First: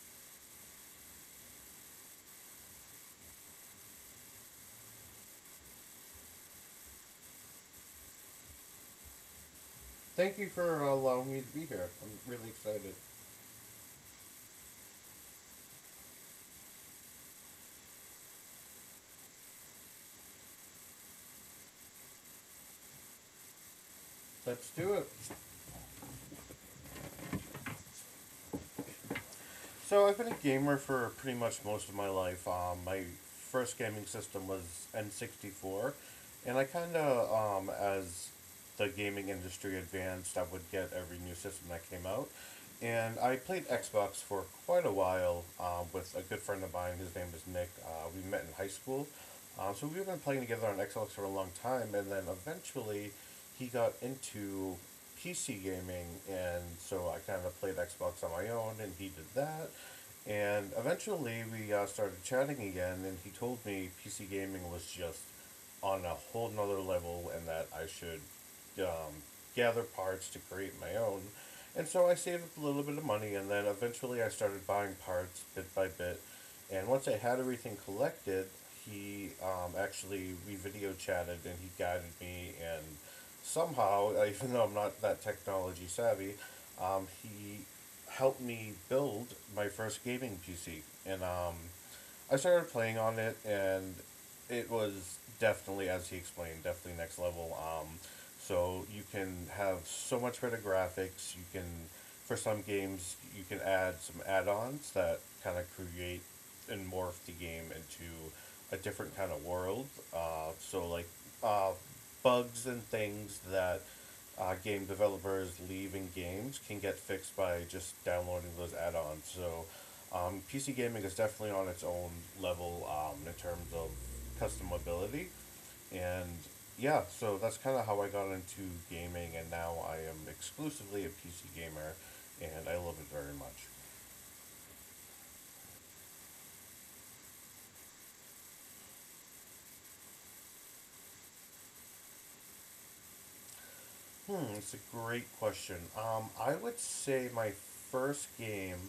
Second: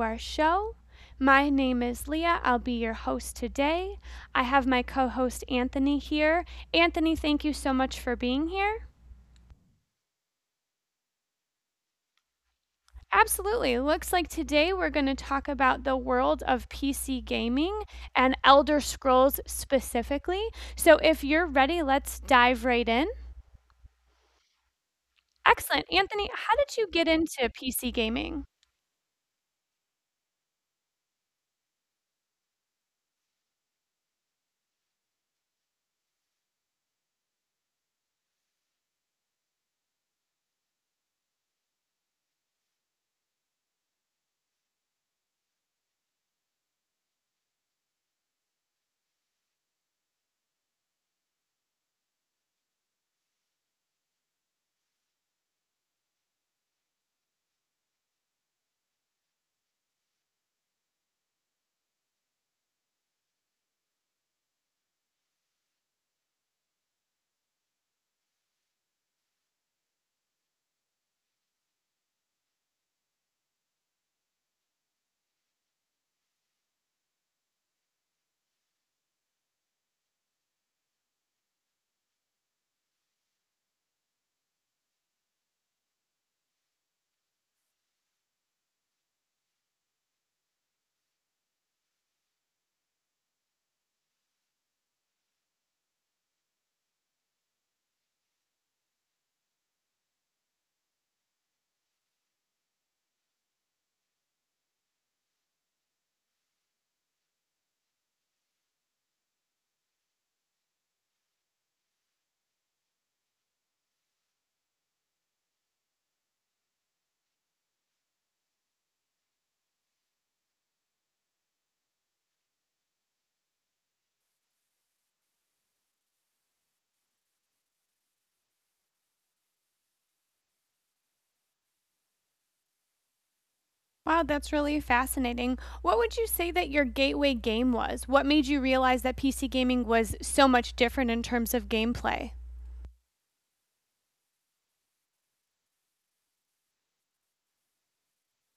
our show. My name is Leah. I'll be your host today. I have my co host Anthony here. Anthony, thank you so much for being here. Thank you for allowing me to be here. I'm really excited. Absolutely. Looks like today we're going to talk about the world of PC gaming and Elder Scrolls specifically. So, if you're ready, let's dive right in. Let's do it. Excellent. Anthony, how did you get into PC gaming? So I've been a gamer for pretty much most of my life. My first gaming system was N 64, and I kind of as the gaming industry advanced, I would get every new system that came out, and I played Xbox for quite a while with a good friend of mine. His name is Nick. We met in high school, So we've been playing together on Xbox for a long time, and then eventually he got into PC gaming, and so I kind of played Xbox on my own, and he did that. And eventually we started chatting again, and he told me PC gaming was just on a whole nother level, and that I should um, gather parts to create my own. And so I saved up a little bit of money, and then eventually I started buying parts bit by bit. And once I had everything collected, he actually we video chatted and he guided me and somehow, even though I'm not that technology savvy, he helped me build my first gaming PC. And I started playing on it, and it was definitely, as he explained, definitely next level. So you can have so much better graphics. You can, for some games, you can add some add-ons that kind of create and morph the game into a different kind of world. Uh, so like uh, bugs and things that game developers leave in games can get fixed by just downloading those add-ons. PC gaming is definitely on its own level in terms of customability, and yeah, so that's kind of how I got into gaming, and now I am exclusively a PC gamer, and I love it very much. Wow, that's really fascinating. What would you say that your gateway game was? What made you realize that PC gaming was so much different in terms of gameplay? Hmm, it's a great question. I would say my first game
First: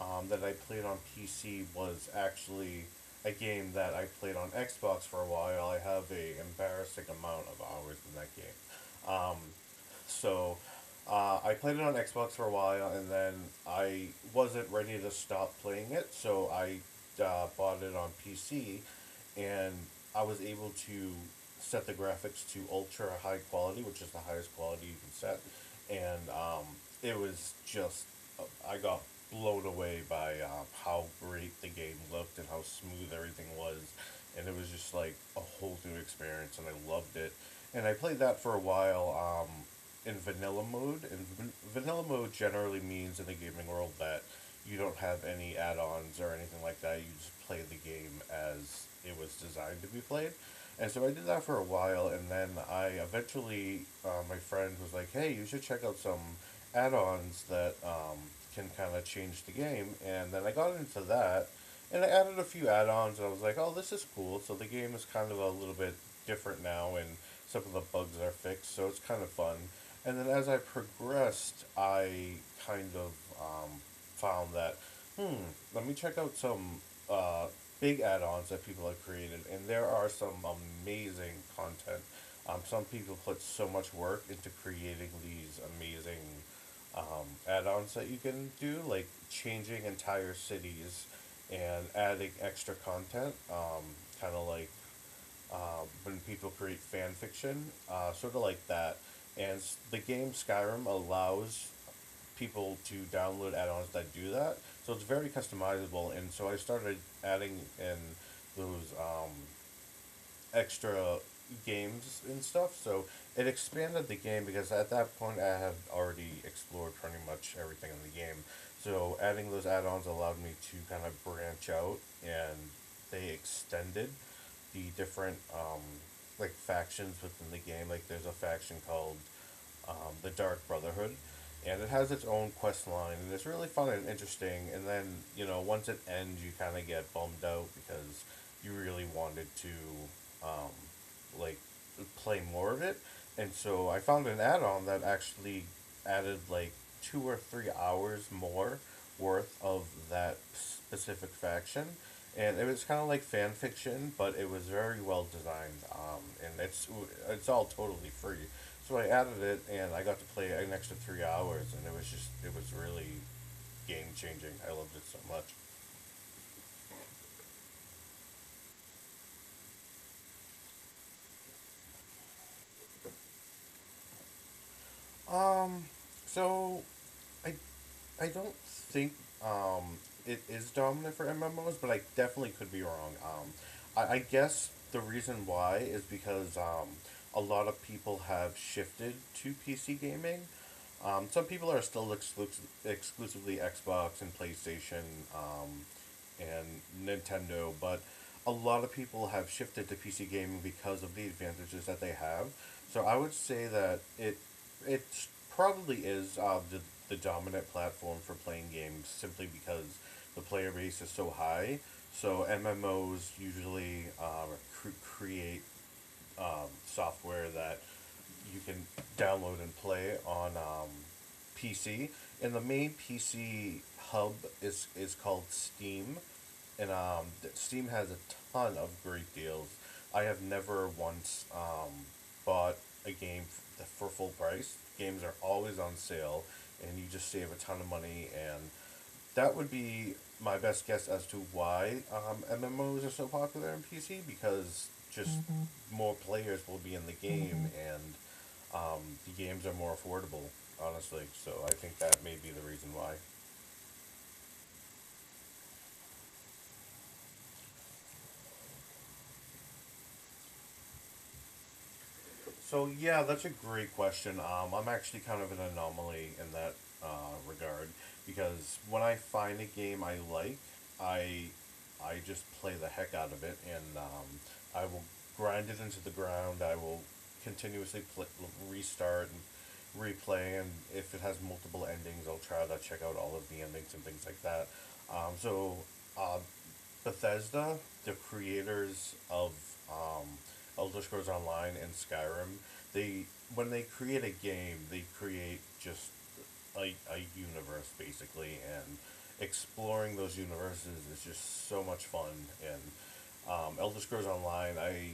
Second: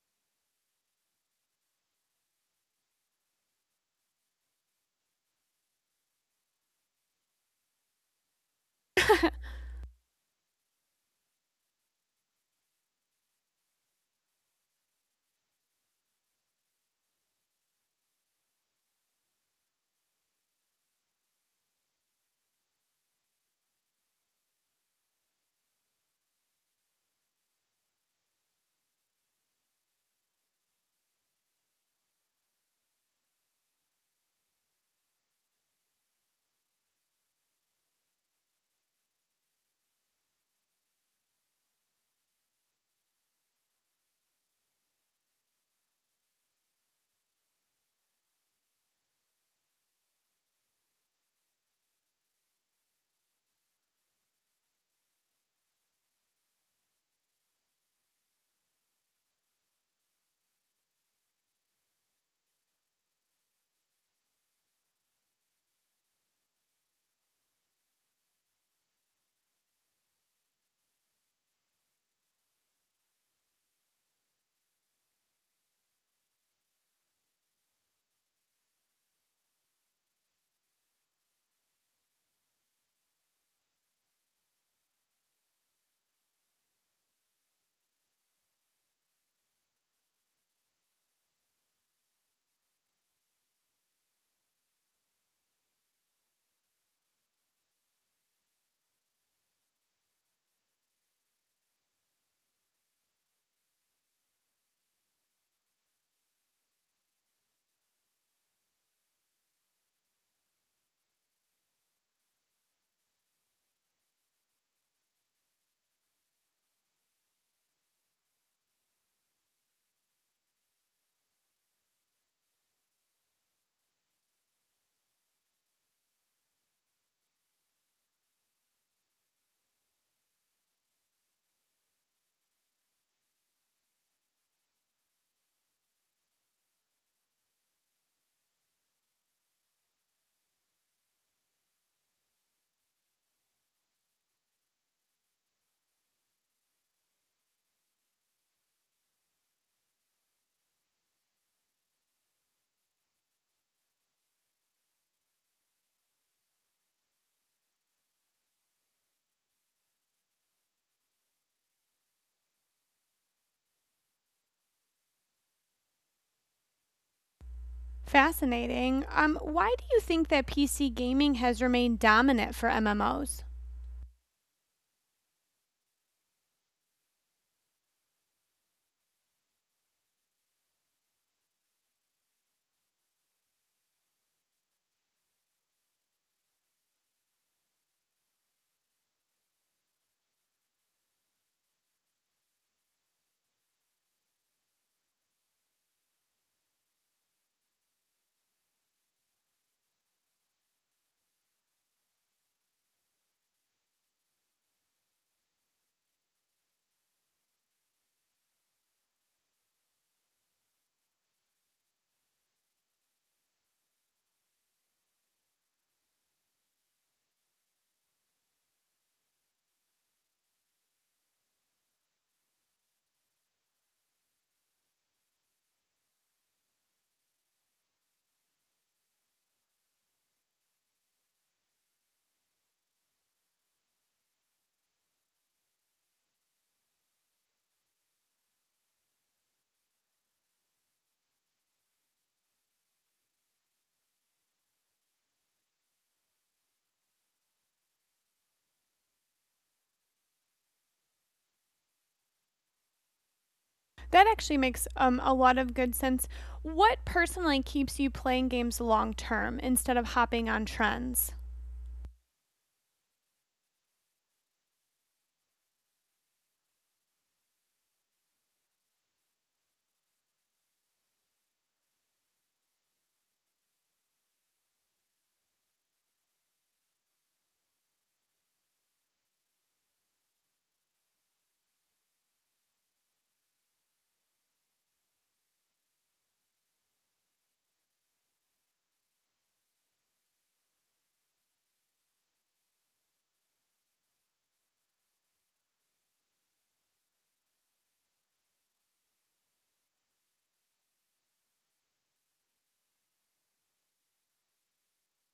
that I played on PC was actually a game that I played on Xbox for a while. I have a embarrassing amount of hours in that game. Um, so I played it on Xbox for a while, and then I wasn't ready to stop playing it, so I bought it on PC, and I was able to set the graphics to ultra high quality, which is the highest quality you can set, and it was just I got blown away by how great the game looked and how smooth everything was, and it was just like a whole new experience, and I loved it. And I played that for a while in vanilla mode, and vanilla mode generally means in the gaming world that you don't have any add-ons or anything like that. You just play the game as it was designed to be played. And so I did that for a while, and then I eventually, my friend was like, "Hey, you should check out some add-ons that can kind of change the game." And then I got into that, and I added a few add-ons, and I was like, "Oh, this is cool." So the game is kind of a little bit different now, and some of the bugs are fixed, so it's kind of fun. And then as I progressed, I kind of um, found that, hmm, let me check out some uh, big add-ons that people have created, and there are some amazing content. Some people put so much work into creating these amazing add-ons that you can do, like changing entire cities and adding extra content, kind of like when people create fan fiction, sort of like that. And the game Skyrim allows people to download add-ons that do that, so it's very customizable. And so I started adding in those extra games and stuff. So it expanded the game because at that point I had already explored pretty much everything in the game. So adding those add-ons allowed me to kind of branch out, and they extended the different like factions within the game. Like there's a faction called um, the Dark Brotherhood, and it has its own quest line, and it's really fun and interesting. And then you know once it ends, you kind of get bummed out because you really wanted to um, like play more of it, and so I found an add-on that actually added like 2 or 3 hours more worth of that specific faction, and it was kind of like fan fiction, but it was very well designed. And it's all totally free, so I added it, and I got to play an extra 3 hours, and it was just it was really game changing. I loved it so much. Fascinating. Why do you think that PC gaming has remained dominant for MMOs? Um, so I I don't think um it is dominant for M M Os, but I definitely could be wrong. I guess the reason why is because a lot of people have shifted to PC gaming. Some people are still exclusively Xbox and PlayStation um, and Nintendo, but a lot of people have shifted to PC gaming because of the advantages that they have. So I would say that it probably is the dominant platform for playing games simply because the player base is so high. So M M Os usually create software that you can download and play on PC. And the main PC hub is called Steam, and Steam has a ton of great deals. I have never once bought a game for full price. Games are always on sale, and you just save a ton of money, and that would be my best guess as to why MMOs are so popular in PC because just mm-hmm, more players will be in the game, mm-hmm, and um, the games are more affordable, honestly. So I think that may be the reason why. That actually makes a lot of good sense. What personally keeps you playing games long term instead of hopping on trends? So yeah, that's a great question. I'm actually kind of an anomaly in that uh, regard because when I find a game I like, I I just play the heck out of it, and I will grind it into the ground. I will continuously restart and replay, and if it has multiple endings, I'll try to check out all of the endings and things like that. Um, so um, Bethesda, the creators of um, Elder Scrolls Online and Skyrim, they when they create a game, they create just a universe basically, and exploring those universes is just so much fun. And Elder Scrolls Online, I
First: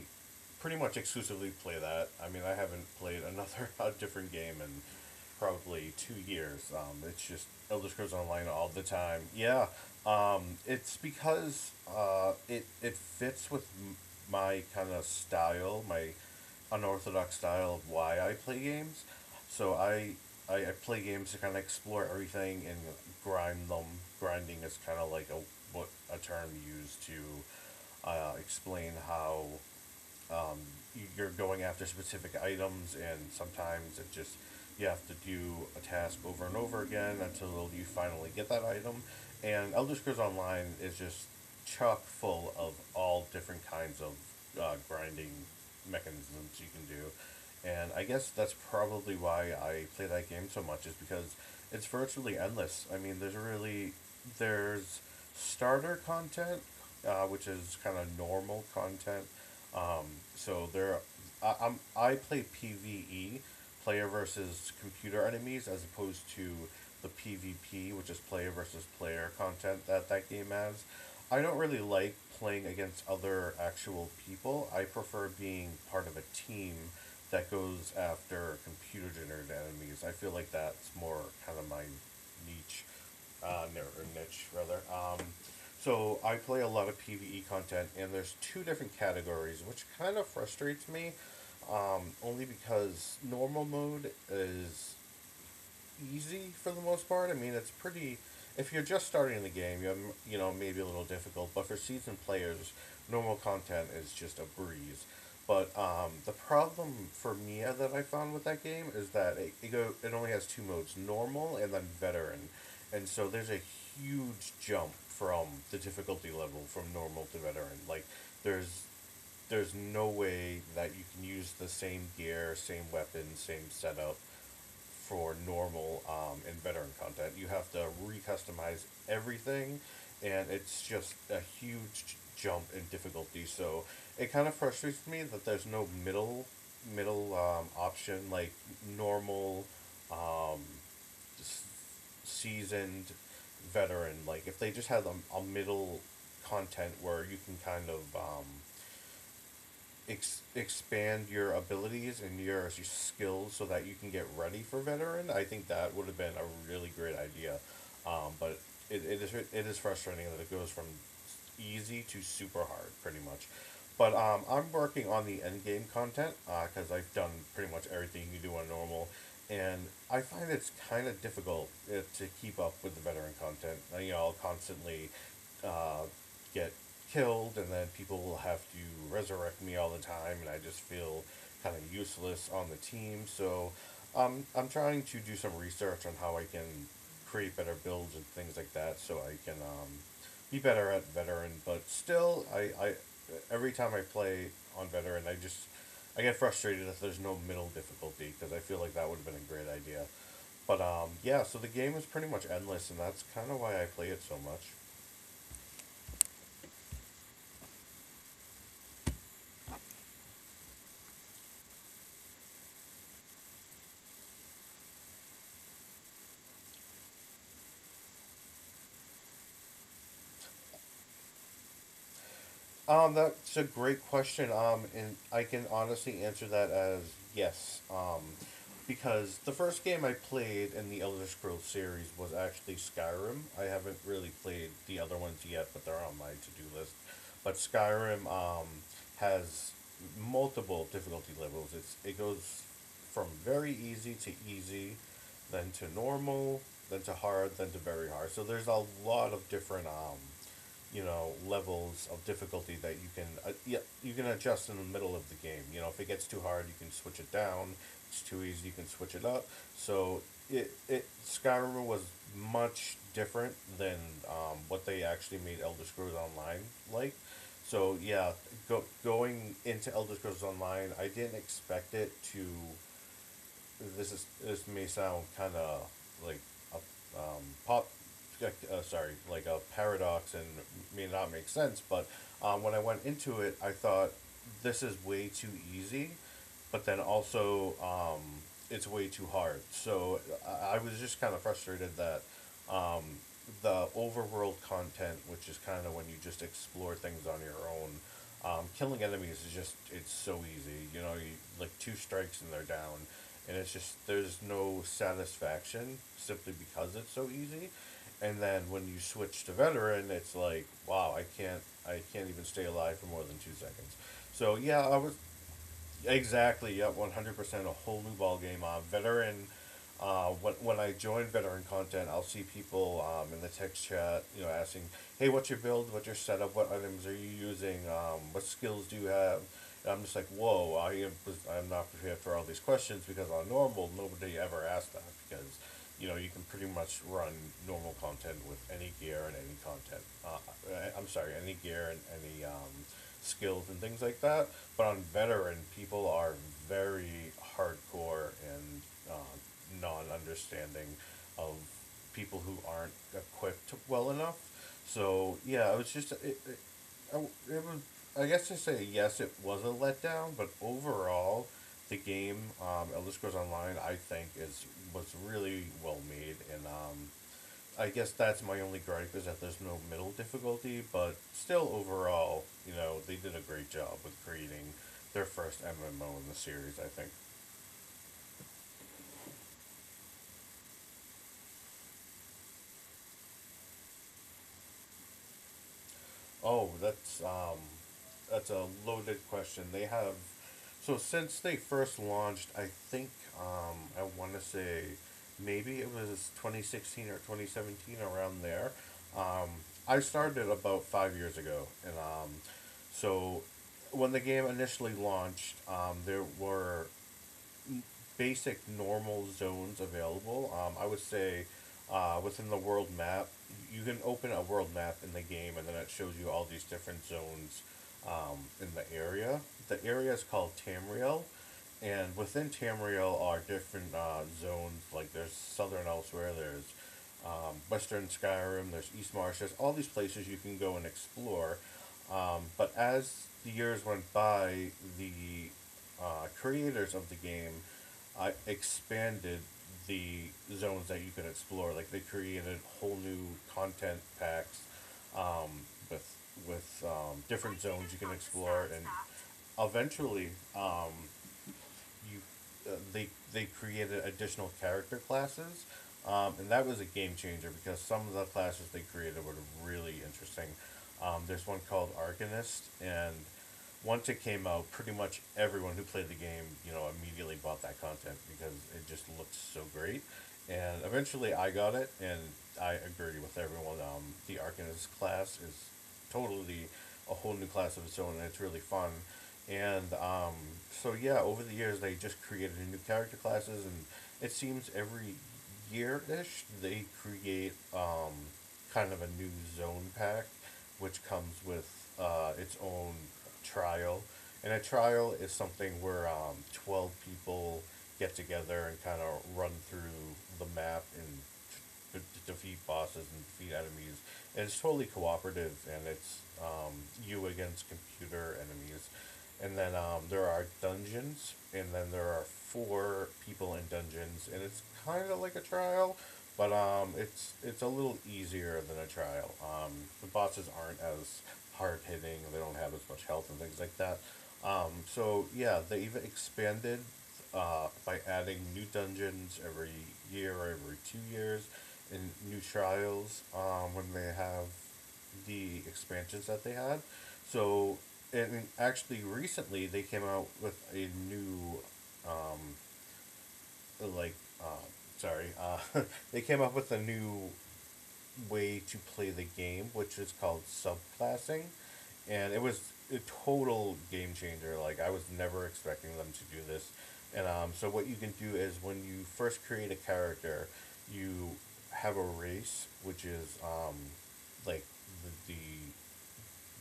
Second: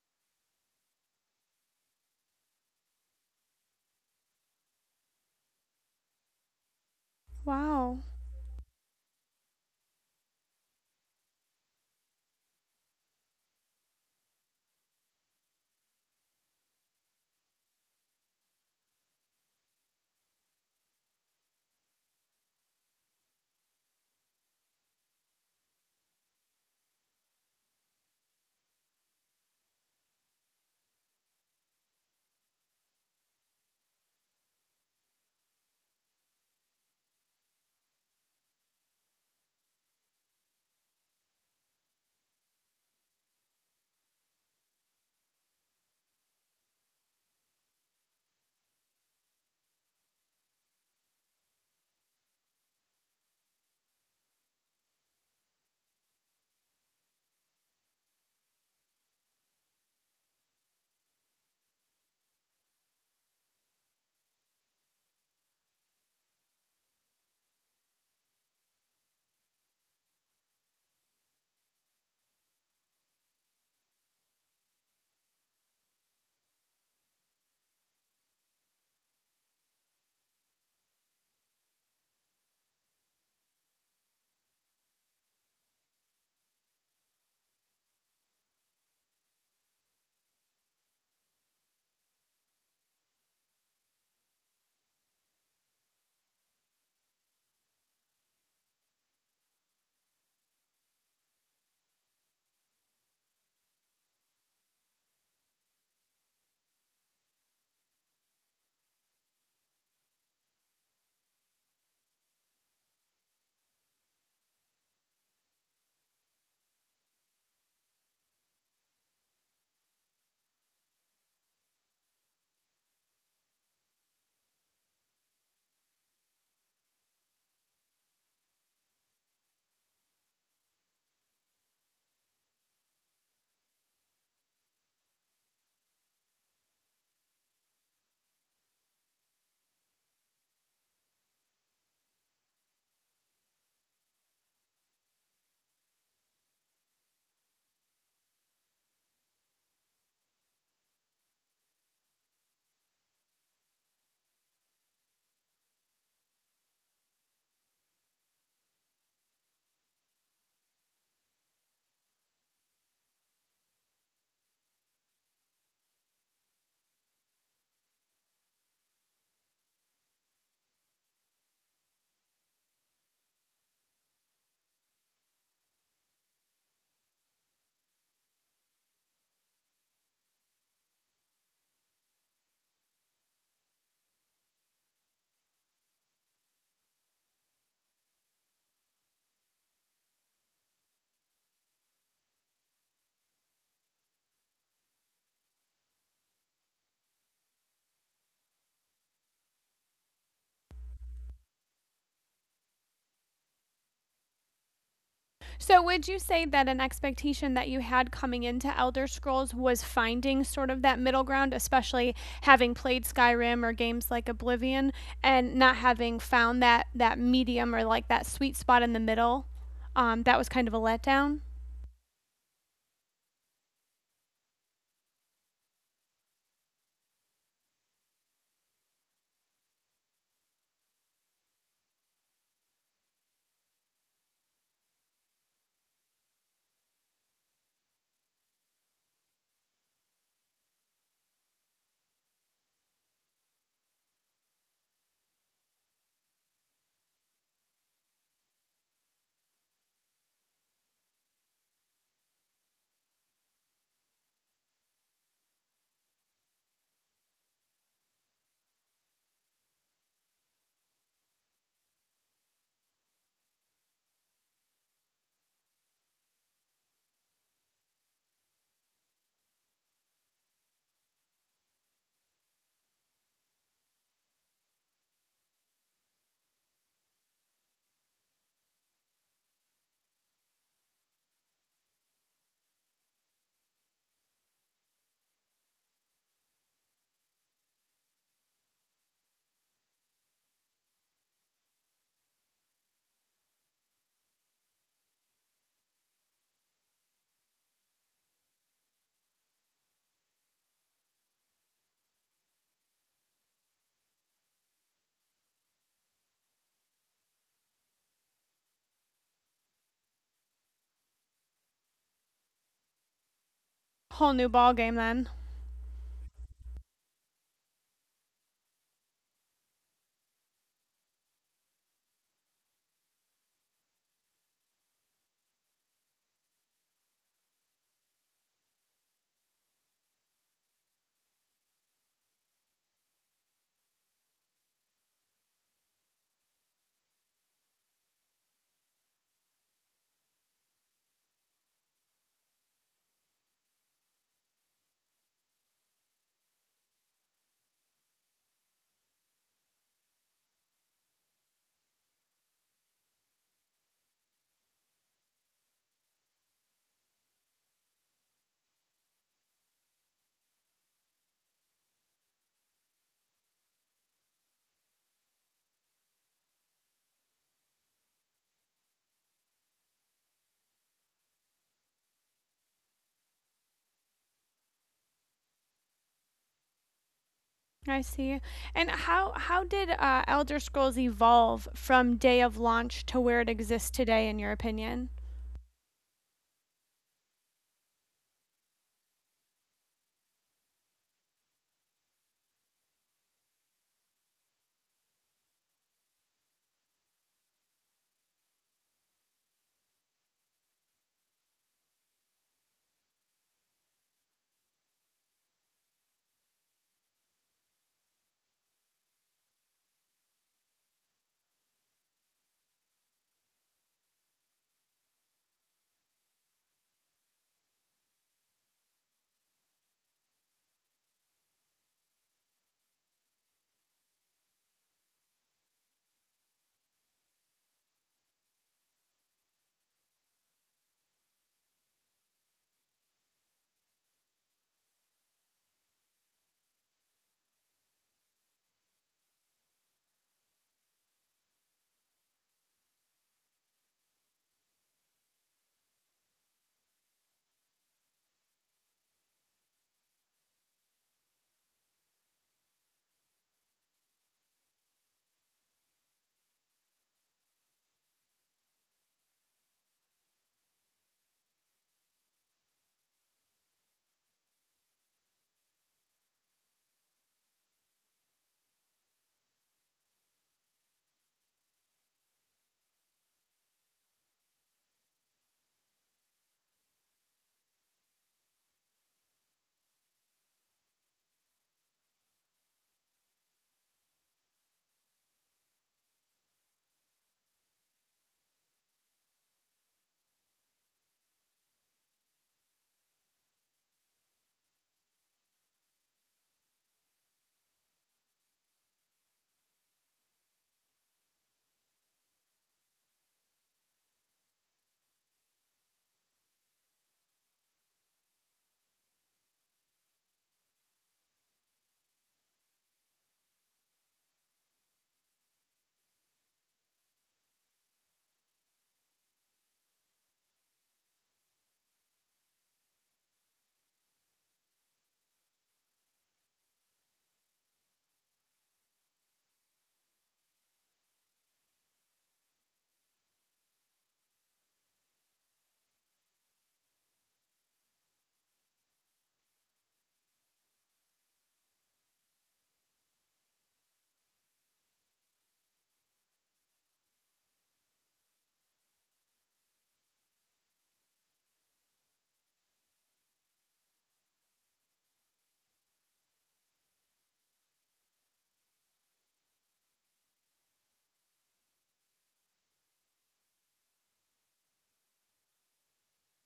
pretty much exclusively play that. I mean, I haven't played another a different game in probably 2 years. It's just Elder Wow. Scrolls Online all the time. Yeah, it's because it it fits with my kind of style, my unorthodox style of why I play games. So I play games to kind of explore everything and grind them. Grinding is kind of like a what a term used to explain how um, you're going after specific items, and sometimes it just, you have to do a task over and over again until you finally get that item. And Elder Scrolls Online is just chock full of all different kinds of grinding mechanisms you can do. And I guess that's probably why I play that game so much is because it's virtually endless. I mean, there's really there's starter content, which is kind of normal content, um, so there, I, I'm I play PVE, player versus computer enemies, as opposed to the PvP, which is player versus player content that that game has. I don't really like playing against other actual people. I prefer being part of a team that goes after computer generated enemies. I feel like that's more kind of my niche uh, ner- niche rather. So I play a lot of PVE content, and there's two different categories, which kind of frustrates me. Only because normal mode is easy for the most part. I mean, it's pretty. If you're just starting the game, you have, you know, maybe a little difficult, but for seasoned players, normal content is just a breeze. But The problem for me that I found with that game is that it go it only has two modes, normal and then veteran, and so there's a huge jump from the difficulty level from normal to veteran. Like there's there's no way that you can use the same gear, same weapon, same setup for normal and veteran content. You have to recustomize everything, and it's just a huge jump in difficulty. So it kind of frustrates me that there's no middle option like normal, um, seasoned, veteran. Like if they just had a middle content where you can kind of expand your abilities and your, skills so that you can get ready for veteran, I think that would have been a really great idea. But it is frustrating that it goes from easy to super hard, pretty much. But I'm working on the end game content because I've done pretty much everything you do on normal, and I find it's kind of difficult to keep up with the veteran content. You know, I'll constantly uh, get killed, and then people will have to resurrect me all the time, and I just feel kind of useless on the team. So I'm trying to do some research on how I can create better builds and things like that, so I can be better at veteran. But still, I every time I play on veteran, I just I get frustrated if there's no middle difficulty because I feel like that would have been a great idea. But yeah, so the game is pretty much endless, and that's kind of why I play it so much. So, would you say that an expectation that you had coming into Elder Scrolls was finding sort of that middle ground, especially having played Skyrim or games like Oblivion and not having found that medium or like that sweet spot in the middle? That was kind of a letdown. That's a great question. And I can honestly answer that as yes. Because the first game I played in the Elder Scrolls series was actually Skyrim. I haven't really played the other ones yet, but they're on my to do list. But Skyrim has multiple difficulty levels. It goes from very easy to easy, then to normal, then to hard, then to very hard. So there's a lot of different you know levels of difficulty that you can yeah you can adjust in the middle of the game. You know if it gets too hard, you can switch it down. If it's too easy, you can switch it up. So it Skyrim was much different than what they actually made Elder Scrolls Online like. So yeah, going into Elder Scrolls Online, I didn't expect it to this may sound kind of like a like a paradox and may not make sense, but when I went into it, I thought this is way too easy, but then also it's way too hard. So I was just kind of frustrated that um, the overworld content, which is kind of when you just explore things on your own. Killing enemies is just it's so easy. You know, you like two strikes and they're down, and it's just there's no satisfaction simply because it's so easy. And then when you switch to veteran, it's like wow, I can't even stay alive for more than 2 seconds. Whole So new yeah, ball I game was then. exactly, yeah, 100% a whole new ball game. Veteran, when I join veteran content, I'll see people in the text chat, you know, asking, "Hey, what's your build? What's your setup? What items are you using? What skills do you have?" And I'm just like, "Whoa, I am I'm not prepared for all these questions because on normal nobody ever asks that because, you know, you can pretty much run normal content with any gear and any content. I'm sorry, any gear and any skills and things like that. But on veteran, people are very hardcore and uh, non-understanding of people who aren't equipped well enough. So yeah, it was just it was. I guess to say yes, it was a letdown, but overall, the game Elder Scrolls Online I think is was really well made, and I guess that's my only gripe is that there's no middle difficulty, but still overall, you know, they did a great job with creating their first MMO in the series. I think. I see. And how did Elder Scrolls evolve from day of launch to where it exists today, in your opinion? Oh, that's a loaded question. They have, so since they first launched, I think I want to say maybe it was 2016 or 2017 around there. Um, I started about 5 years ago, and so when the game initially launched, there were basic normal zones available. I would say within the world map, you can open a world map in the game, and then it shows you all these different zones in the area. The area is called Tamriel, and within Tamriel are different zones. Like there's Southern Elsewhere, there's Western Skyrim, there's East Marsh, there's all these places you can go and explore. But as the years went by, the creators of the game I expanded the zones that you could explore. Like they created whole new content packs um, with with different zones you can explore, and eventually um, you they created additional character classes, and that was a game changer because some of the classes they created were really interesting. There's one called Arcanist, and once it came out, pretty much everyone who played the game, you know, immediately bought that content because it just looked so great. And eventually, I got it, and I agree with everyone. The Arcanist class is totally a whole new class of its own, and it's really fun. And so, yeah, over the years, they just created new character classes, and it seems every year ish they create kind of a new zone pack which comes with its own trial. And a trial is something where 12 people get together and kind of run through the map and d- defeat bosses and defeat enemies. And it's totally cooperative, and it's you against computer enemies. And then there are dungeons, and then there are four people in dungeons, and it's kind of like a trial, but it's a little easier than a trial. The bosses aren't as hard hitting. They don't have as much health and things like that. So yeah, they even expanded by adding new dungeons every year or every 2 years, and new trials when they have the expansions that they had. So and actually recently they came out with a new um, like, uh, sorry, uh, they came up with a new way to play the game, which is called subclassing, and it was a total game changer. Like I was never expecting them to do this, and so what you can do is when you first create a character, you have a race, which is like the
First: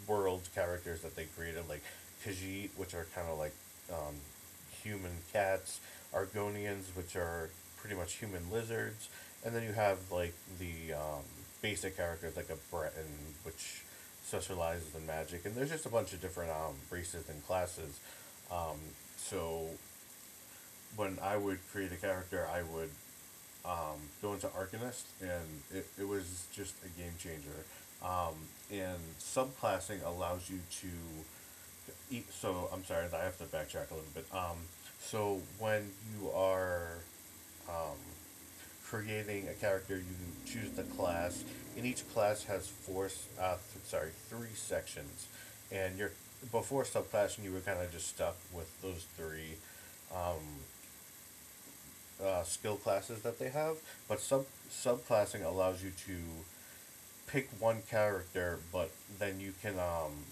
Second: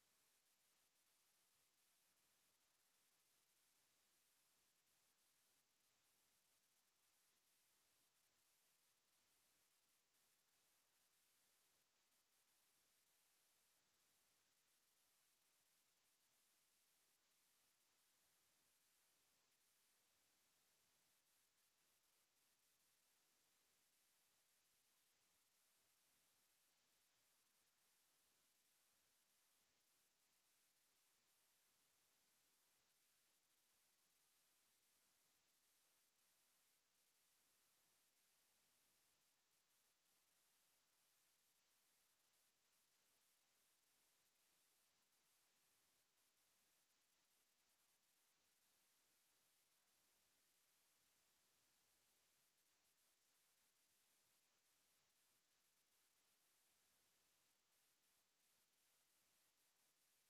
world characters that they created, like Khajiit, which are kind of like um, human cats, Argonians, which are pretty much human lizards, and then you have like the basic characters like a Breton, which specializes in magic, and there's just a bunch of different races and classes. Um, so when I would create a character, I would going to Arcanist, and it was just a game changer. Um, and subclassing allows you to eat. So I'm sorry, I have to backtrack a little bit. So when you are um, creating a character, you choose the class, and each class has four, s- th- sorry, three sections. And you're before subclassing, you were kind of just stuck with those three. Um, skill classes that they have, but subclassing allows you to pick one character, but then you can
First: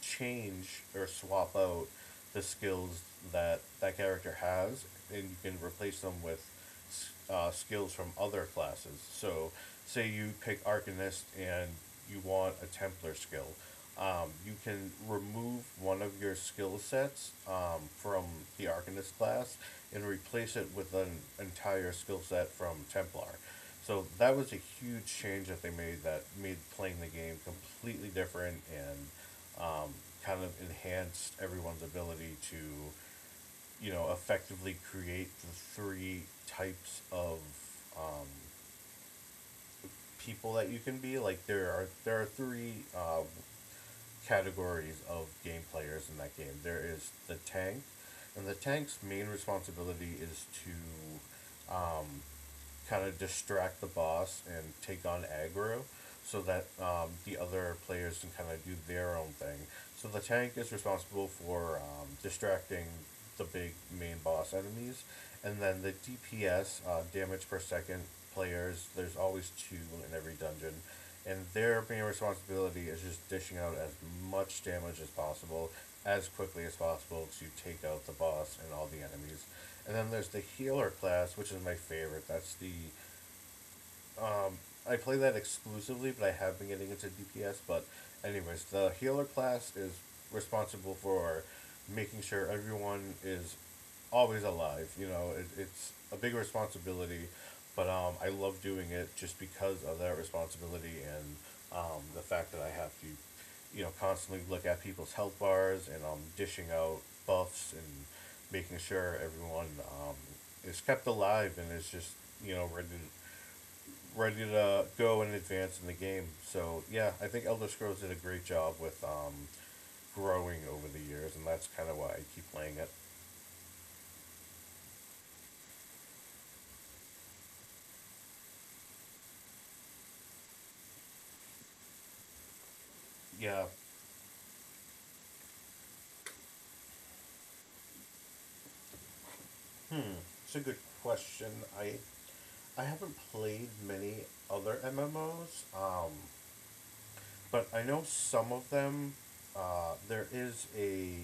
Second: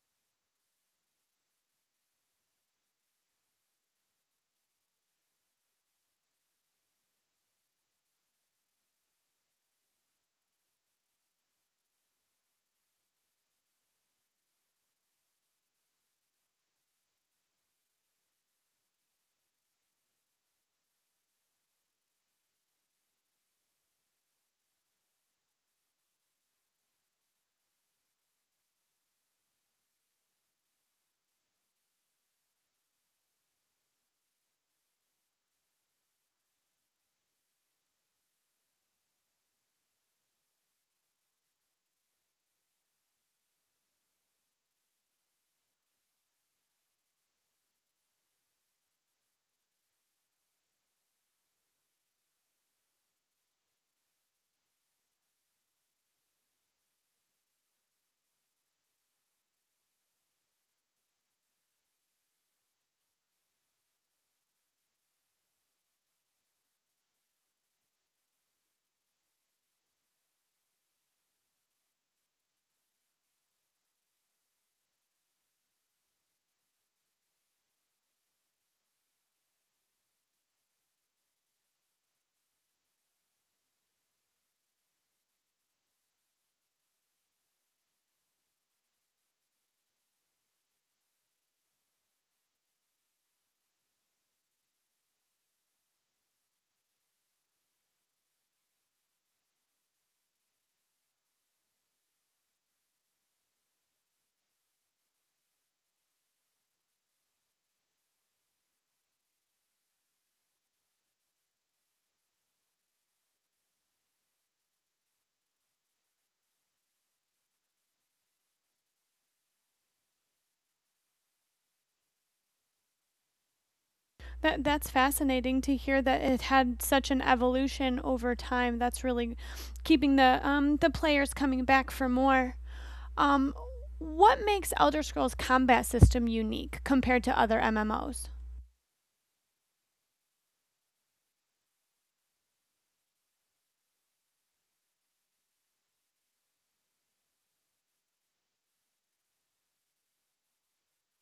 change or swap out the skills that that character has, and you can replace them with skills from other classes. So, say you pick Arcanist and you want a Templar skill. You can remove one of your skill sets from the Arcanist class and replace it with an entire skill set from Templar. So that was a huge change that they made that made playing the game completely different and um, kind of enhanced everyone's ability to, you know, effectively create the three types of um, people that you can be. Like there are three categories of game players in that game. There is the tank, and the tank's main responsibility is to um, kind of distract the boss and take on aggro, so that the other players can kind of do their own thing. So the tank is responsible for distracting the big main boss enemies, and then the DPS, damage per second, players. There's always two in every dungeon, and their main responsibility is just dishing out as much damage as possible as quickly as possible to take out the boss and all the enemies. And then there's the healer class, which is my favorite. That's the I play that exclusively, but I have been getting into DPS. But, anyways, the healer class is responsible for making sure everyone is always alive. You know, it's a big responsibility, but I love doing it just because of that responsibility and the fact that I have to, constantly look at people's health bars and dishing out buffs and making sure everyone is kept alive and is just you know ready ready to go and advance in the game. So yeah, I think Elder Scrolls did a great job with growing over the years, and that's kind of why I keep playing it. That's fascinating to hear that it had such an evolution over time. That's really keeping the players coming back for more. Um, Yeah, what makes Elder Scrolls combat system unique compared to other MMOs? hmm, it's a good question. I I haven't played many other MMOs, but I know some of them. There is a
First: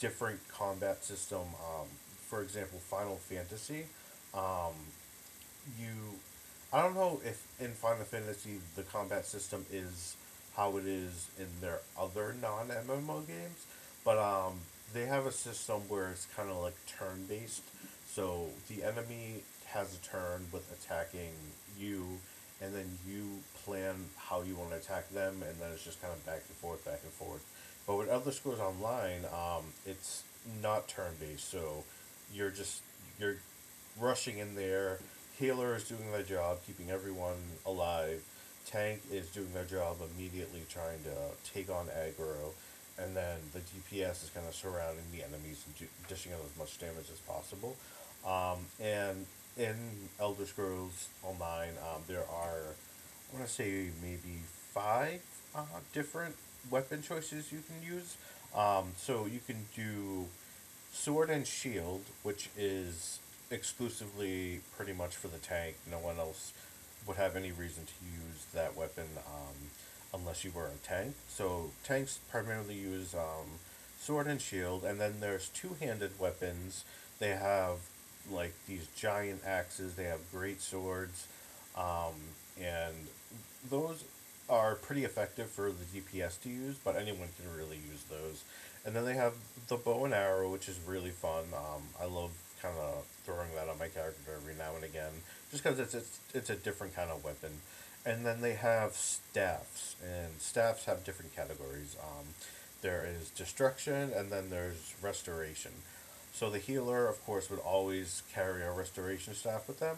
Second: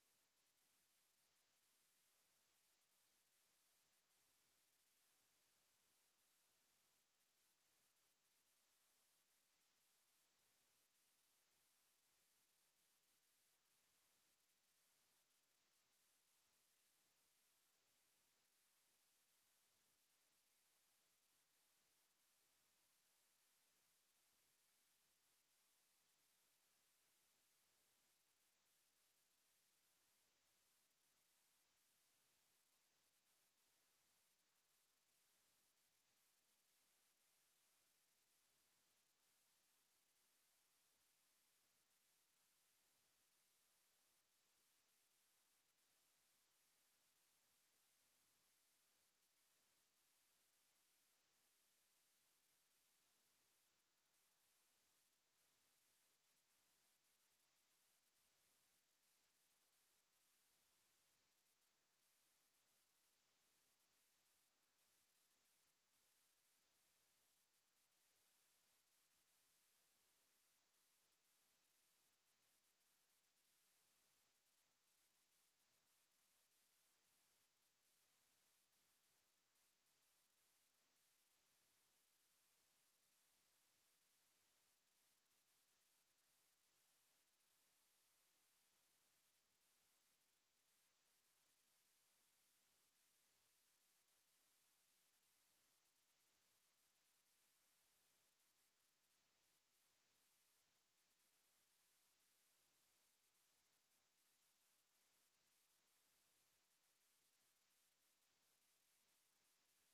different combat system. For example, Final Fantasy. Um, you, I don't know if in Final Fantasy the combat system is how it is in their other non MMO games, but they have a system where it's kind of like turn based. So the enemy has a turn with attacking you, and then you plan how you want to attack them, and then it's just kind of back and forth, back and forth. But with Elder Scrolls Online, it's not turn based, so you're just you're rushing in there. Healer is doing their job, keeping everyone alive. Tank is doing their job, immediately trying to take on aggro. And then the DPS is kind of surrounding the enemies and dishing out as much damage as possible. And in Elder Scrolls Online, I want to say maybe five uh, different weapon choices you can use. So you can do sword and shield, which is exclusively pretty much for the tank. No one else would have any reason to use that weapon unless you were a tank. So tanks primarily use sword and shield, and then there's two-handed weapons. They have like these giant axes. They have great swords, um, and those are pretty effective for the DPS to use, but anyone can really use those. And then they have the bow and arrow, which is really fun. I love kind of throwing that on my character every now and again, just because it's a different kind of weapon. And then they have staffs, and staffs have different categories. There is destruction, and then there's restoration. So the healer, of course, would always carry a restoration staff with them,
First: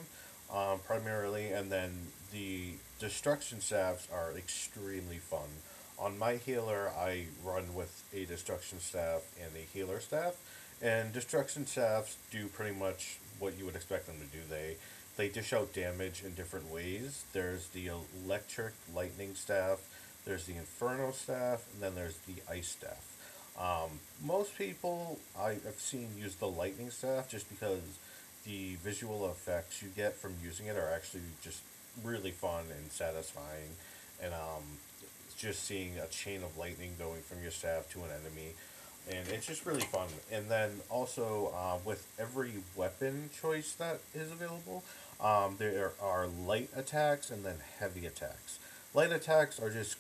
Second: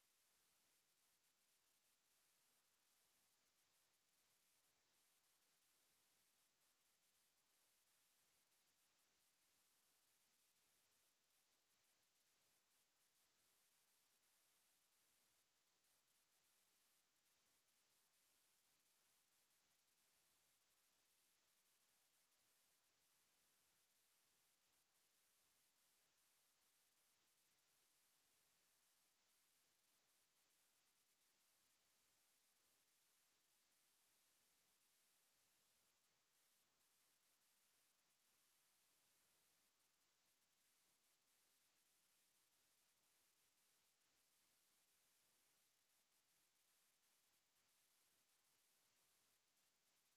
primarily, and then the destruction staffs are extremely fun. On my healer, I run with a destruction staff and a healer staff, and destruction staffs do pretty much what you would expect them to do. They dish out damage in different ways. There's the electric lightning staff, there's the inferno staff, and then there's the ice staff. Um, Most people I have seen use the lightning staff just because the visual effects you get from using it are actually just really fun and satisfying. And just seeing a chain of lightning going from your staff to an enemy. And it's just really fun. And then also, with every weapon choice that is available, there are light attacks and then heavy attacks. Light attacks are just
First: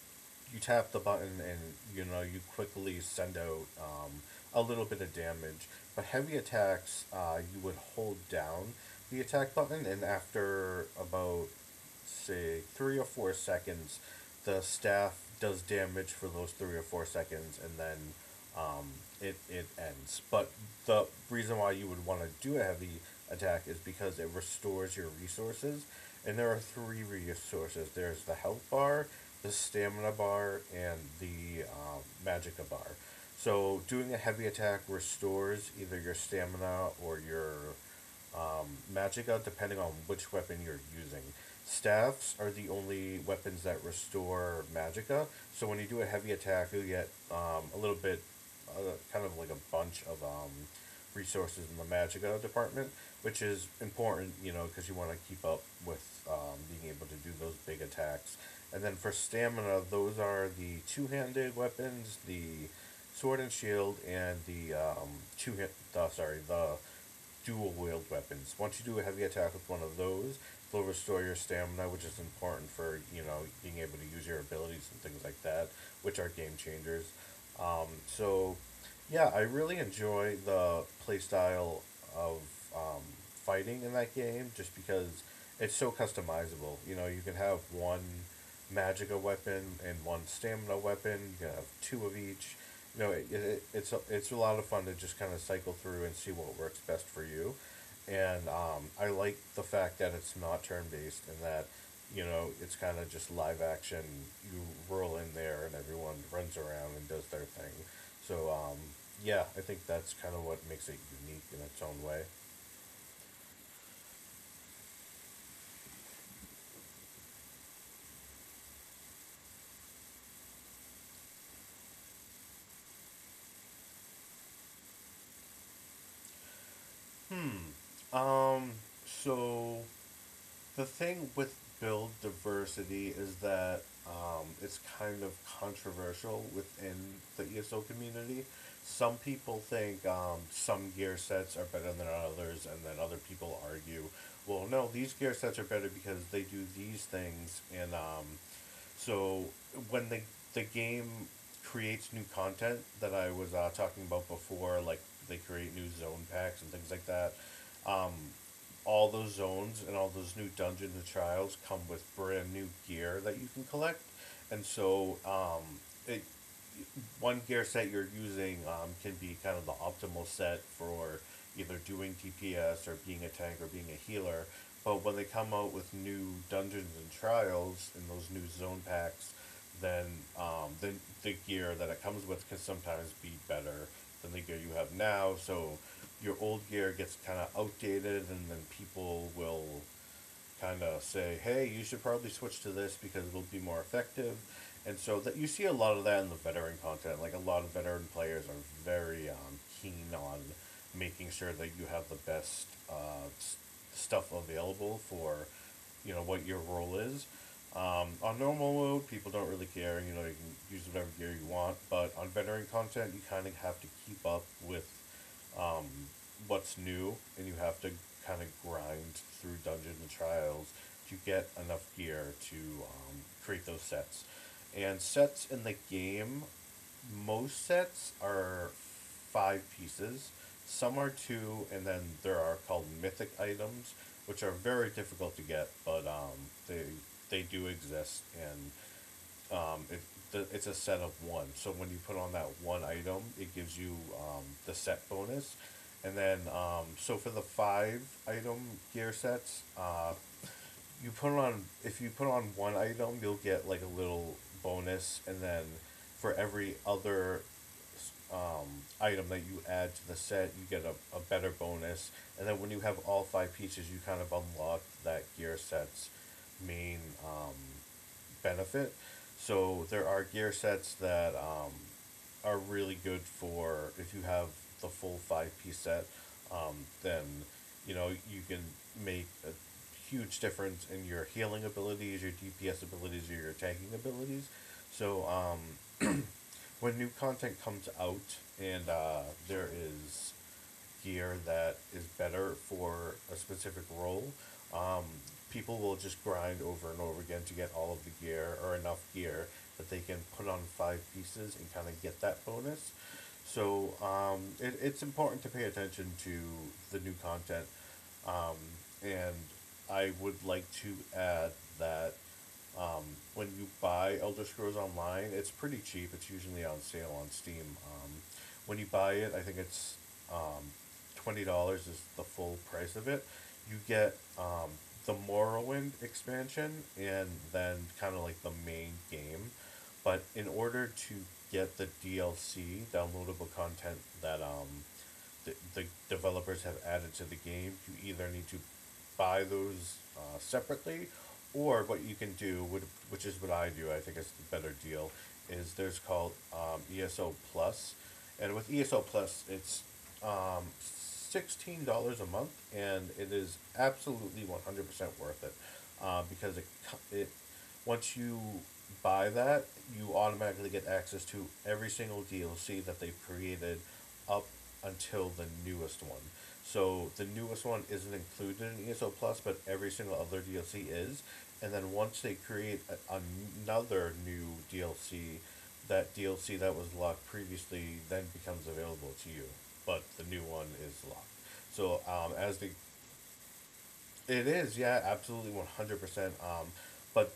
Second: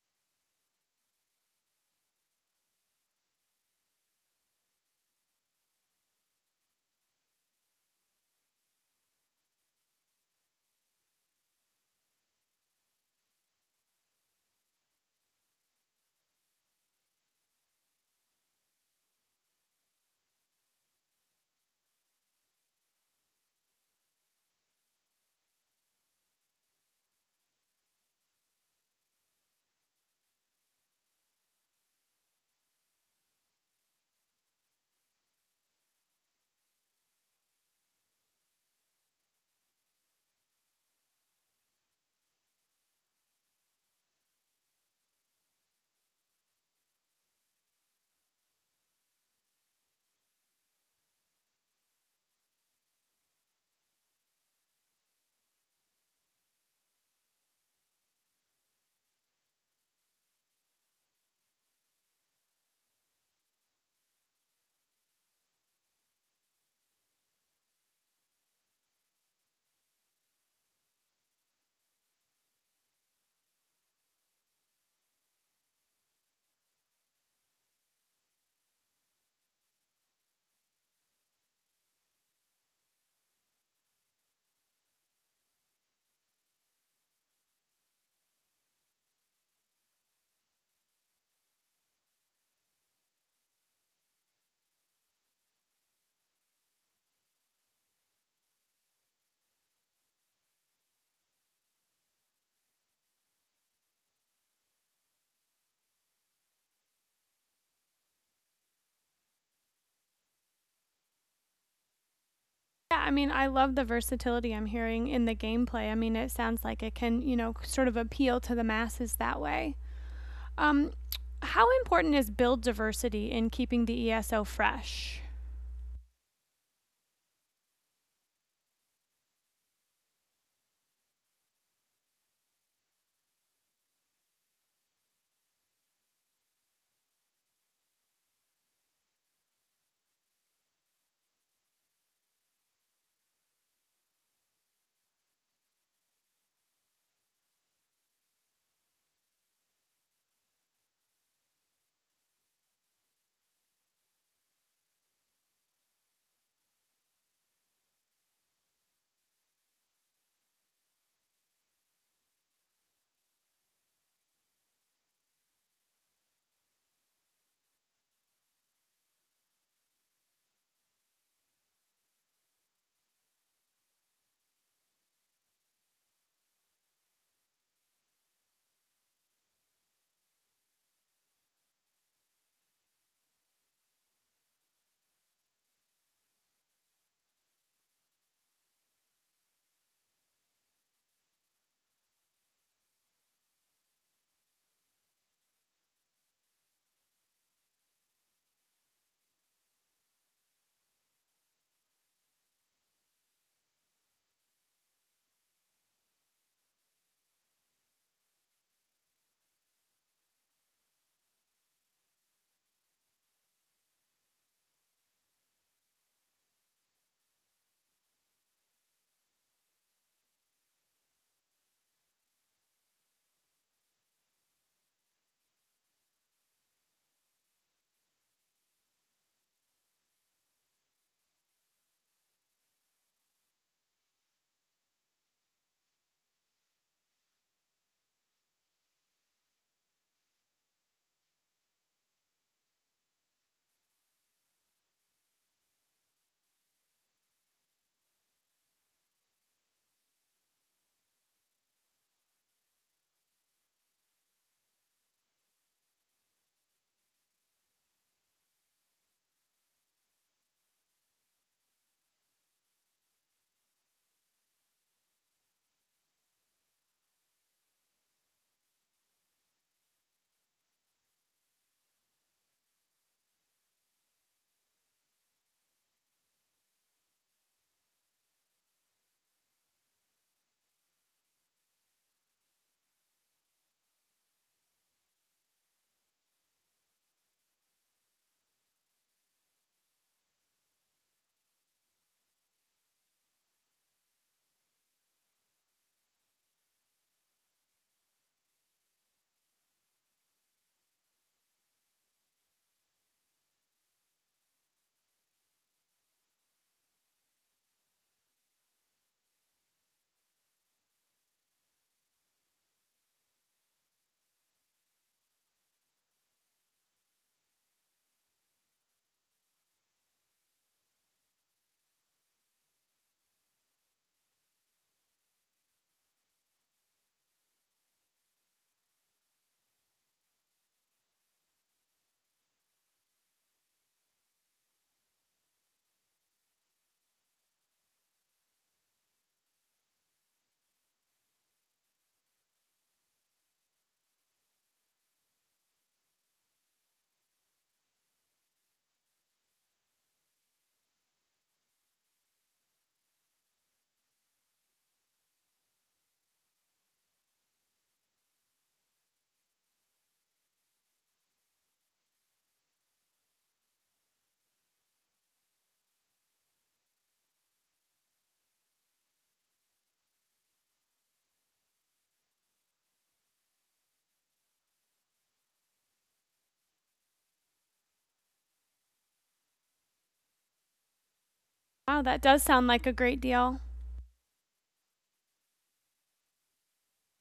you tap the button and you quickly send out a little bit of damage. But heavy attacks, you would hold down the attack button, and after about say 3 or 4 seconds, the staff does damage for those 3 or 4 seconds, and then um, it ends. But the reason why you would want to do a heavy attack is because it restores your resources. And there are three resources there's the health bar, the stamina bar, and the magicka bar. So doing a heavy attack restores either your stamina or your magic out depending on which weapon you're using. Staffs are the only weapons that restore magicka. So when you do a heavy attack, you'll get uh, kind of like a bunch of resources in the magicka department, which is important, you know, because you want to keep up with being able to do those big attacks. And then for stamina, those are the two-handed weapons, the sword and shield, and the two hit. The, sorry, the dual wield weapons. Once you do a heavy attack with one of those, they'll restore your stamina, which is important for being able to use your abilities and things like that, which are game changers. So yeah, I really enjoy the playstyle of um, fighting in that game just because it's so customizable. You know, you can have one magicka weapon and one stamina weapon. You can have two of each. You know, it's a lot of fun to just kind of cycle through and see what works best for you. And I like the fact that it's not turn based and that it's kind of just live action. You roll in there and everyone runs around and does their thing. So yeah, I think that's kind of what makes it unique in its own way. Yeah, I mean, I love the versatility I'm hearing in the gameplay. I mean, it sounds like it can, you know, sort of appeal to the masses that way. Um, how important is build diversity in keeping the ESO fresh? Hmm. So the thing with build diversity is that it's kind of controversial within the ESO community. Some people think some gear sets are better than others, and then other people argue, well, no, these gear sets are better because they do these things, and so when the game creates new content that I was talking about before, like they create new zone packs and things like that. Um, all those zones and all those new dungeons and trials come with brand new gear that you can collect, and so it one gear set you're using can be kind of the optimal set for either doing DPS or being a tank or being a healer. But when they come out with new Dungeons and Trials and those new zone packs, then um, the, the gear that it comes with can sometimes be better than the gear you have now. So your old gear gets kind of outdated, and then people will kind of say, hey, you should probably switch to this because it'll be more effective. And so that you see a lot of that in the veteran content. Like a lot of veteran players are very keen on making sure that you have the best stuff available for what your role is. On normal mode, people don't really care. You know, you can use whatever gear you want, but on veteran content, you kind of have to keep up with um, what's new, and you have to kind of grind through dungeons and trials to get enough gear to create those sets. And sets in the game, most sets are 5 pieces. Some are two, and then there are called mythic items, which are very difficult to get, but they do exist, and um, it, it's a set of one. So when you put on that one item, it gives you the set bonus. And then, so for the 5 item gear sets, if you put on one item, you'll get like a little bonus. And then for every other um, item that you add to the set, you get a better bonus. And then when you have all 5 pieces, you kind of unlock that gear set's main um, benefit. So there are gear sets that are really good for if you have the full 5 piece set, um, then you can make a huge difference in your healing abilities, your DPS abilities, or your tanking abilities. So when new content comes out and there is gear that is better for a specific role, um, people will just grind over and over again to get all of the gear or enough gear that they can put on 5 pieces and kind of get that bonus. So it's important to pay attention to the new content. Um, and I would like to add that um, when you buy Elder Scrolls Online, it's pretty cheap. It's usually on sale on Steam. When you buy it, I think it's um, $20 is the full price of it. You get the Morrowind expansion and then kind of like the main game. But in order to get the DLC downloadable content that the developers have added to the game, you either need to buy those separately, or what you can do, would, which is what I do, I think is the better deal, is there's called ESO Plus, and with ESO Plus, it's $16 a month, and it is absolutely 100% worth it, because it once you buy that, you automatically get access to every single DLC that they've created up until the newest one. So the newest one isn't included in ESO Plus, but every single other DLC is. And then once they create another new DLC, that DLC that was locked previously then becomes available to you, but the new one is locked. So Wow, that does as the sound like a great deal. It is, yeah, absolutely 100%. But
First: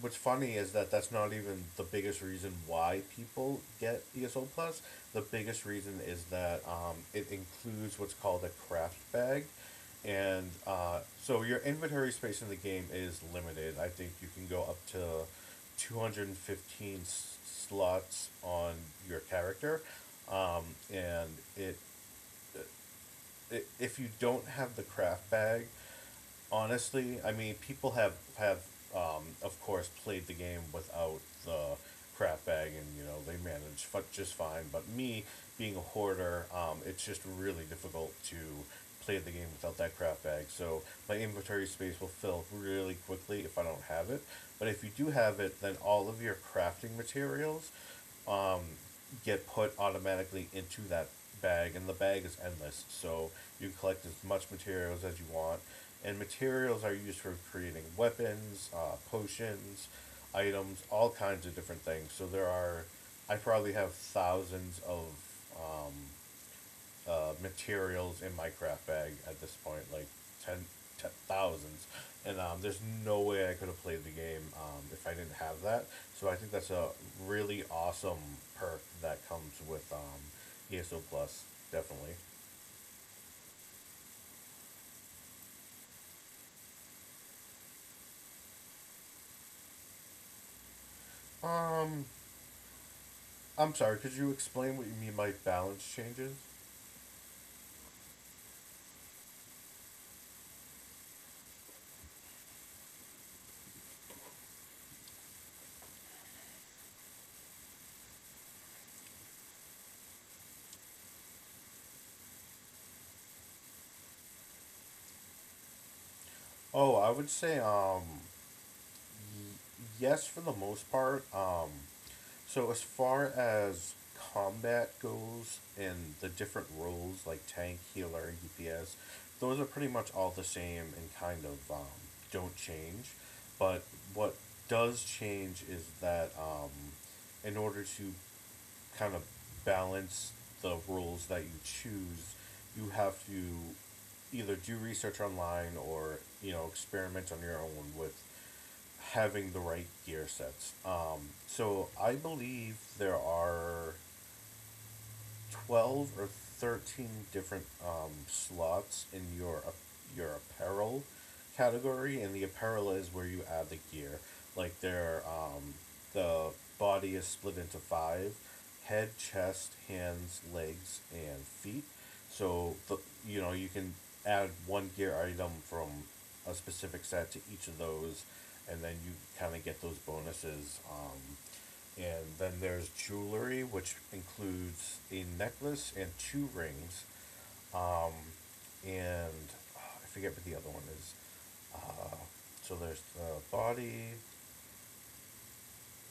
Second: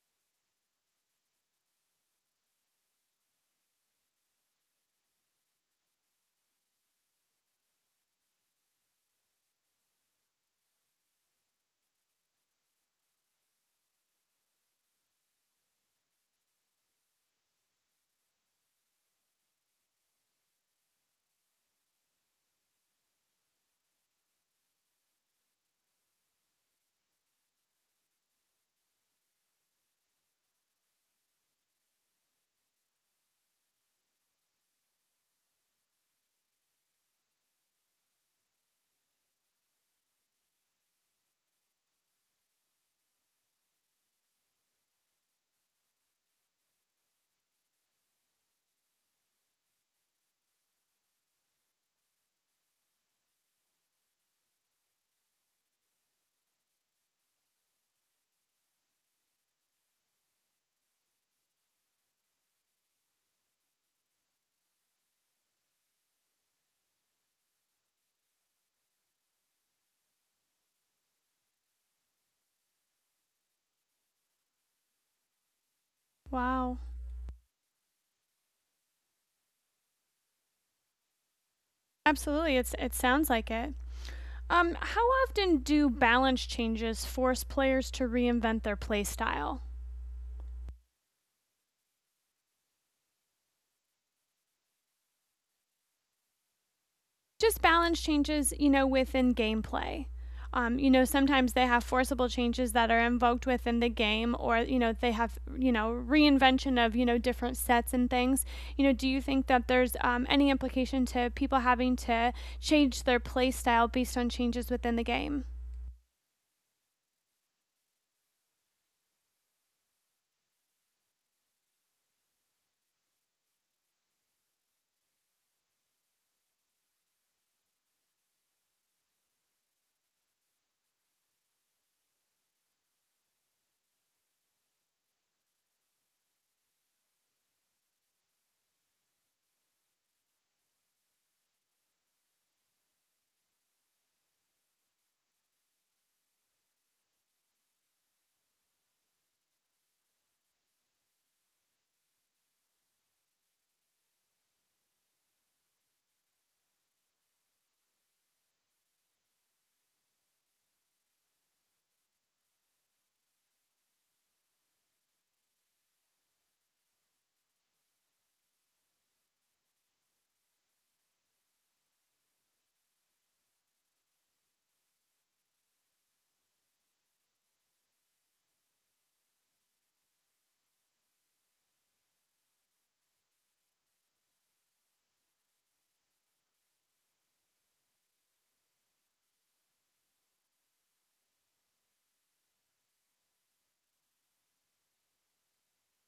what's funny is that that's not even the biggest reason why people get ESO Plus. The biggest reason is that it includes what's called a craft bag, and so your inventory space in the game is limited. I think you can go up to 215 slots on your character, um, and it, it if you don't have the craft bag honestly, I mean, people have of course played the game without the crap bag, and you know they manage just fine. But me being a hoarder, it's just really difficult to play the game without that crap bag. So my inventory space will fill really quickly if I don't have it. But if you do have it, then all of your crafting materials um, get put automatically into that bag, and the bag is endless. So you collect as much materials as you want, and materials are used for creating weapons, potions, items, all kinds of different things. So there are, I probably have thousands of um, materials in my craft bag at this point, like ten, ten thousands, and there's no way I could have played the game if I didn't have that. So I think that's Wow. a really awesome perk that comes with ESO Plus, definitely. Absolutely, it sounds like it. How often do balance changes force players to reinvent their play style? Um, I'm sorry. Could you explain what you mean by balance changes? Just balance changes, you know, within gameplay. You know, sometimes they have forcible changes that are invoked within the game, or you know, they have you know reinvention of you know different sets and things. You know, do you think that there's any implication to people having to change their play style based on changes within the game? Oh, I would say y- yes for the most part. So as far as combat goes and the different roles like tank, healer, and DPS, those are pretty much all the same and kind of don't change. But what does change is that in order to kind of balance the roles that you choose, you have to either do research online or you know experiment on your own with having the right gear sets. So I believe there are 12 or 13 different slots in your apparel category, and the apparel is where you add the gear. Like the body is split into five: head, chest, hands, legs, and feet. So the you know you can add one gear item from a specific set to each of those, and then you kind of get those bonuses. And then there's jewelry, which includes a necklace and two rings. Um, and I forget what the other one is. Uh, so there's the body.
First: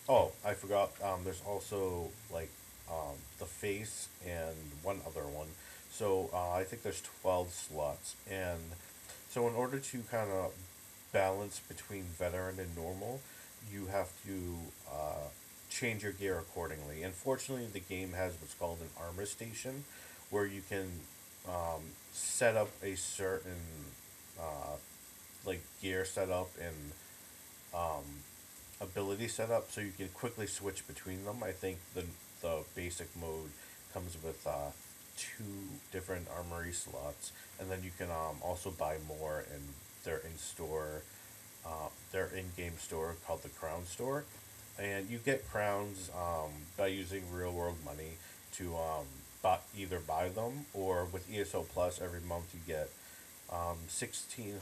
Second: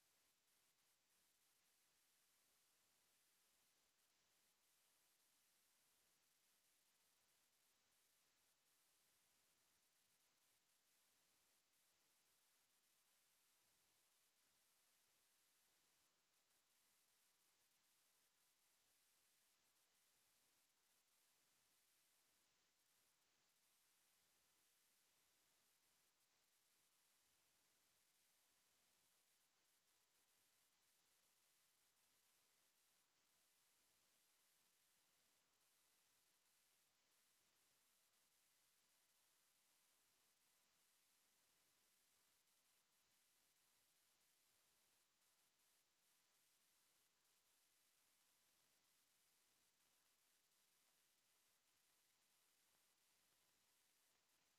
Oh, I forgot. There's also like the face and one other one. So I think there's 12 slots, and so in order to kind of balance between veteran and normal, you have to uh, change your gear accordingly. Unfortunately, the game has what's called an armor station, where you can um, set up a certain uh, like gear setup and ability set up so you can quickly switch between them. I think the basic mode comes with two different armory slots, and then you can also buy more in their in store, their in game store called the Crown Store, and you get crowns by using real world money to buy, either buy them or with ESO Plus every month you get um, 16,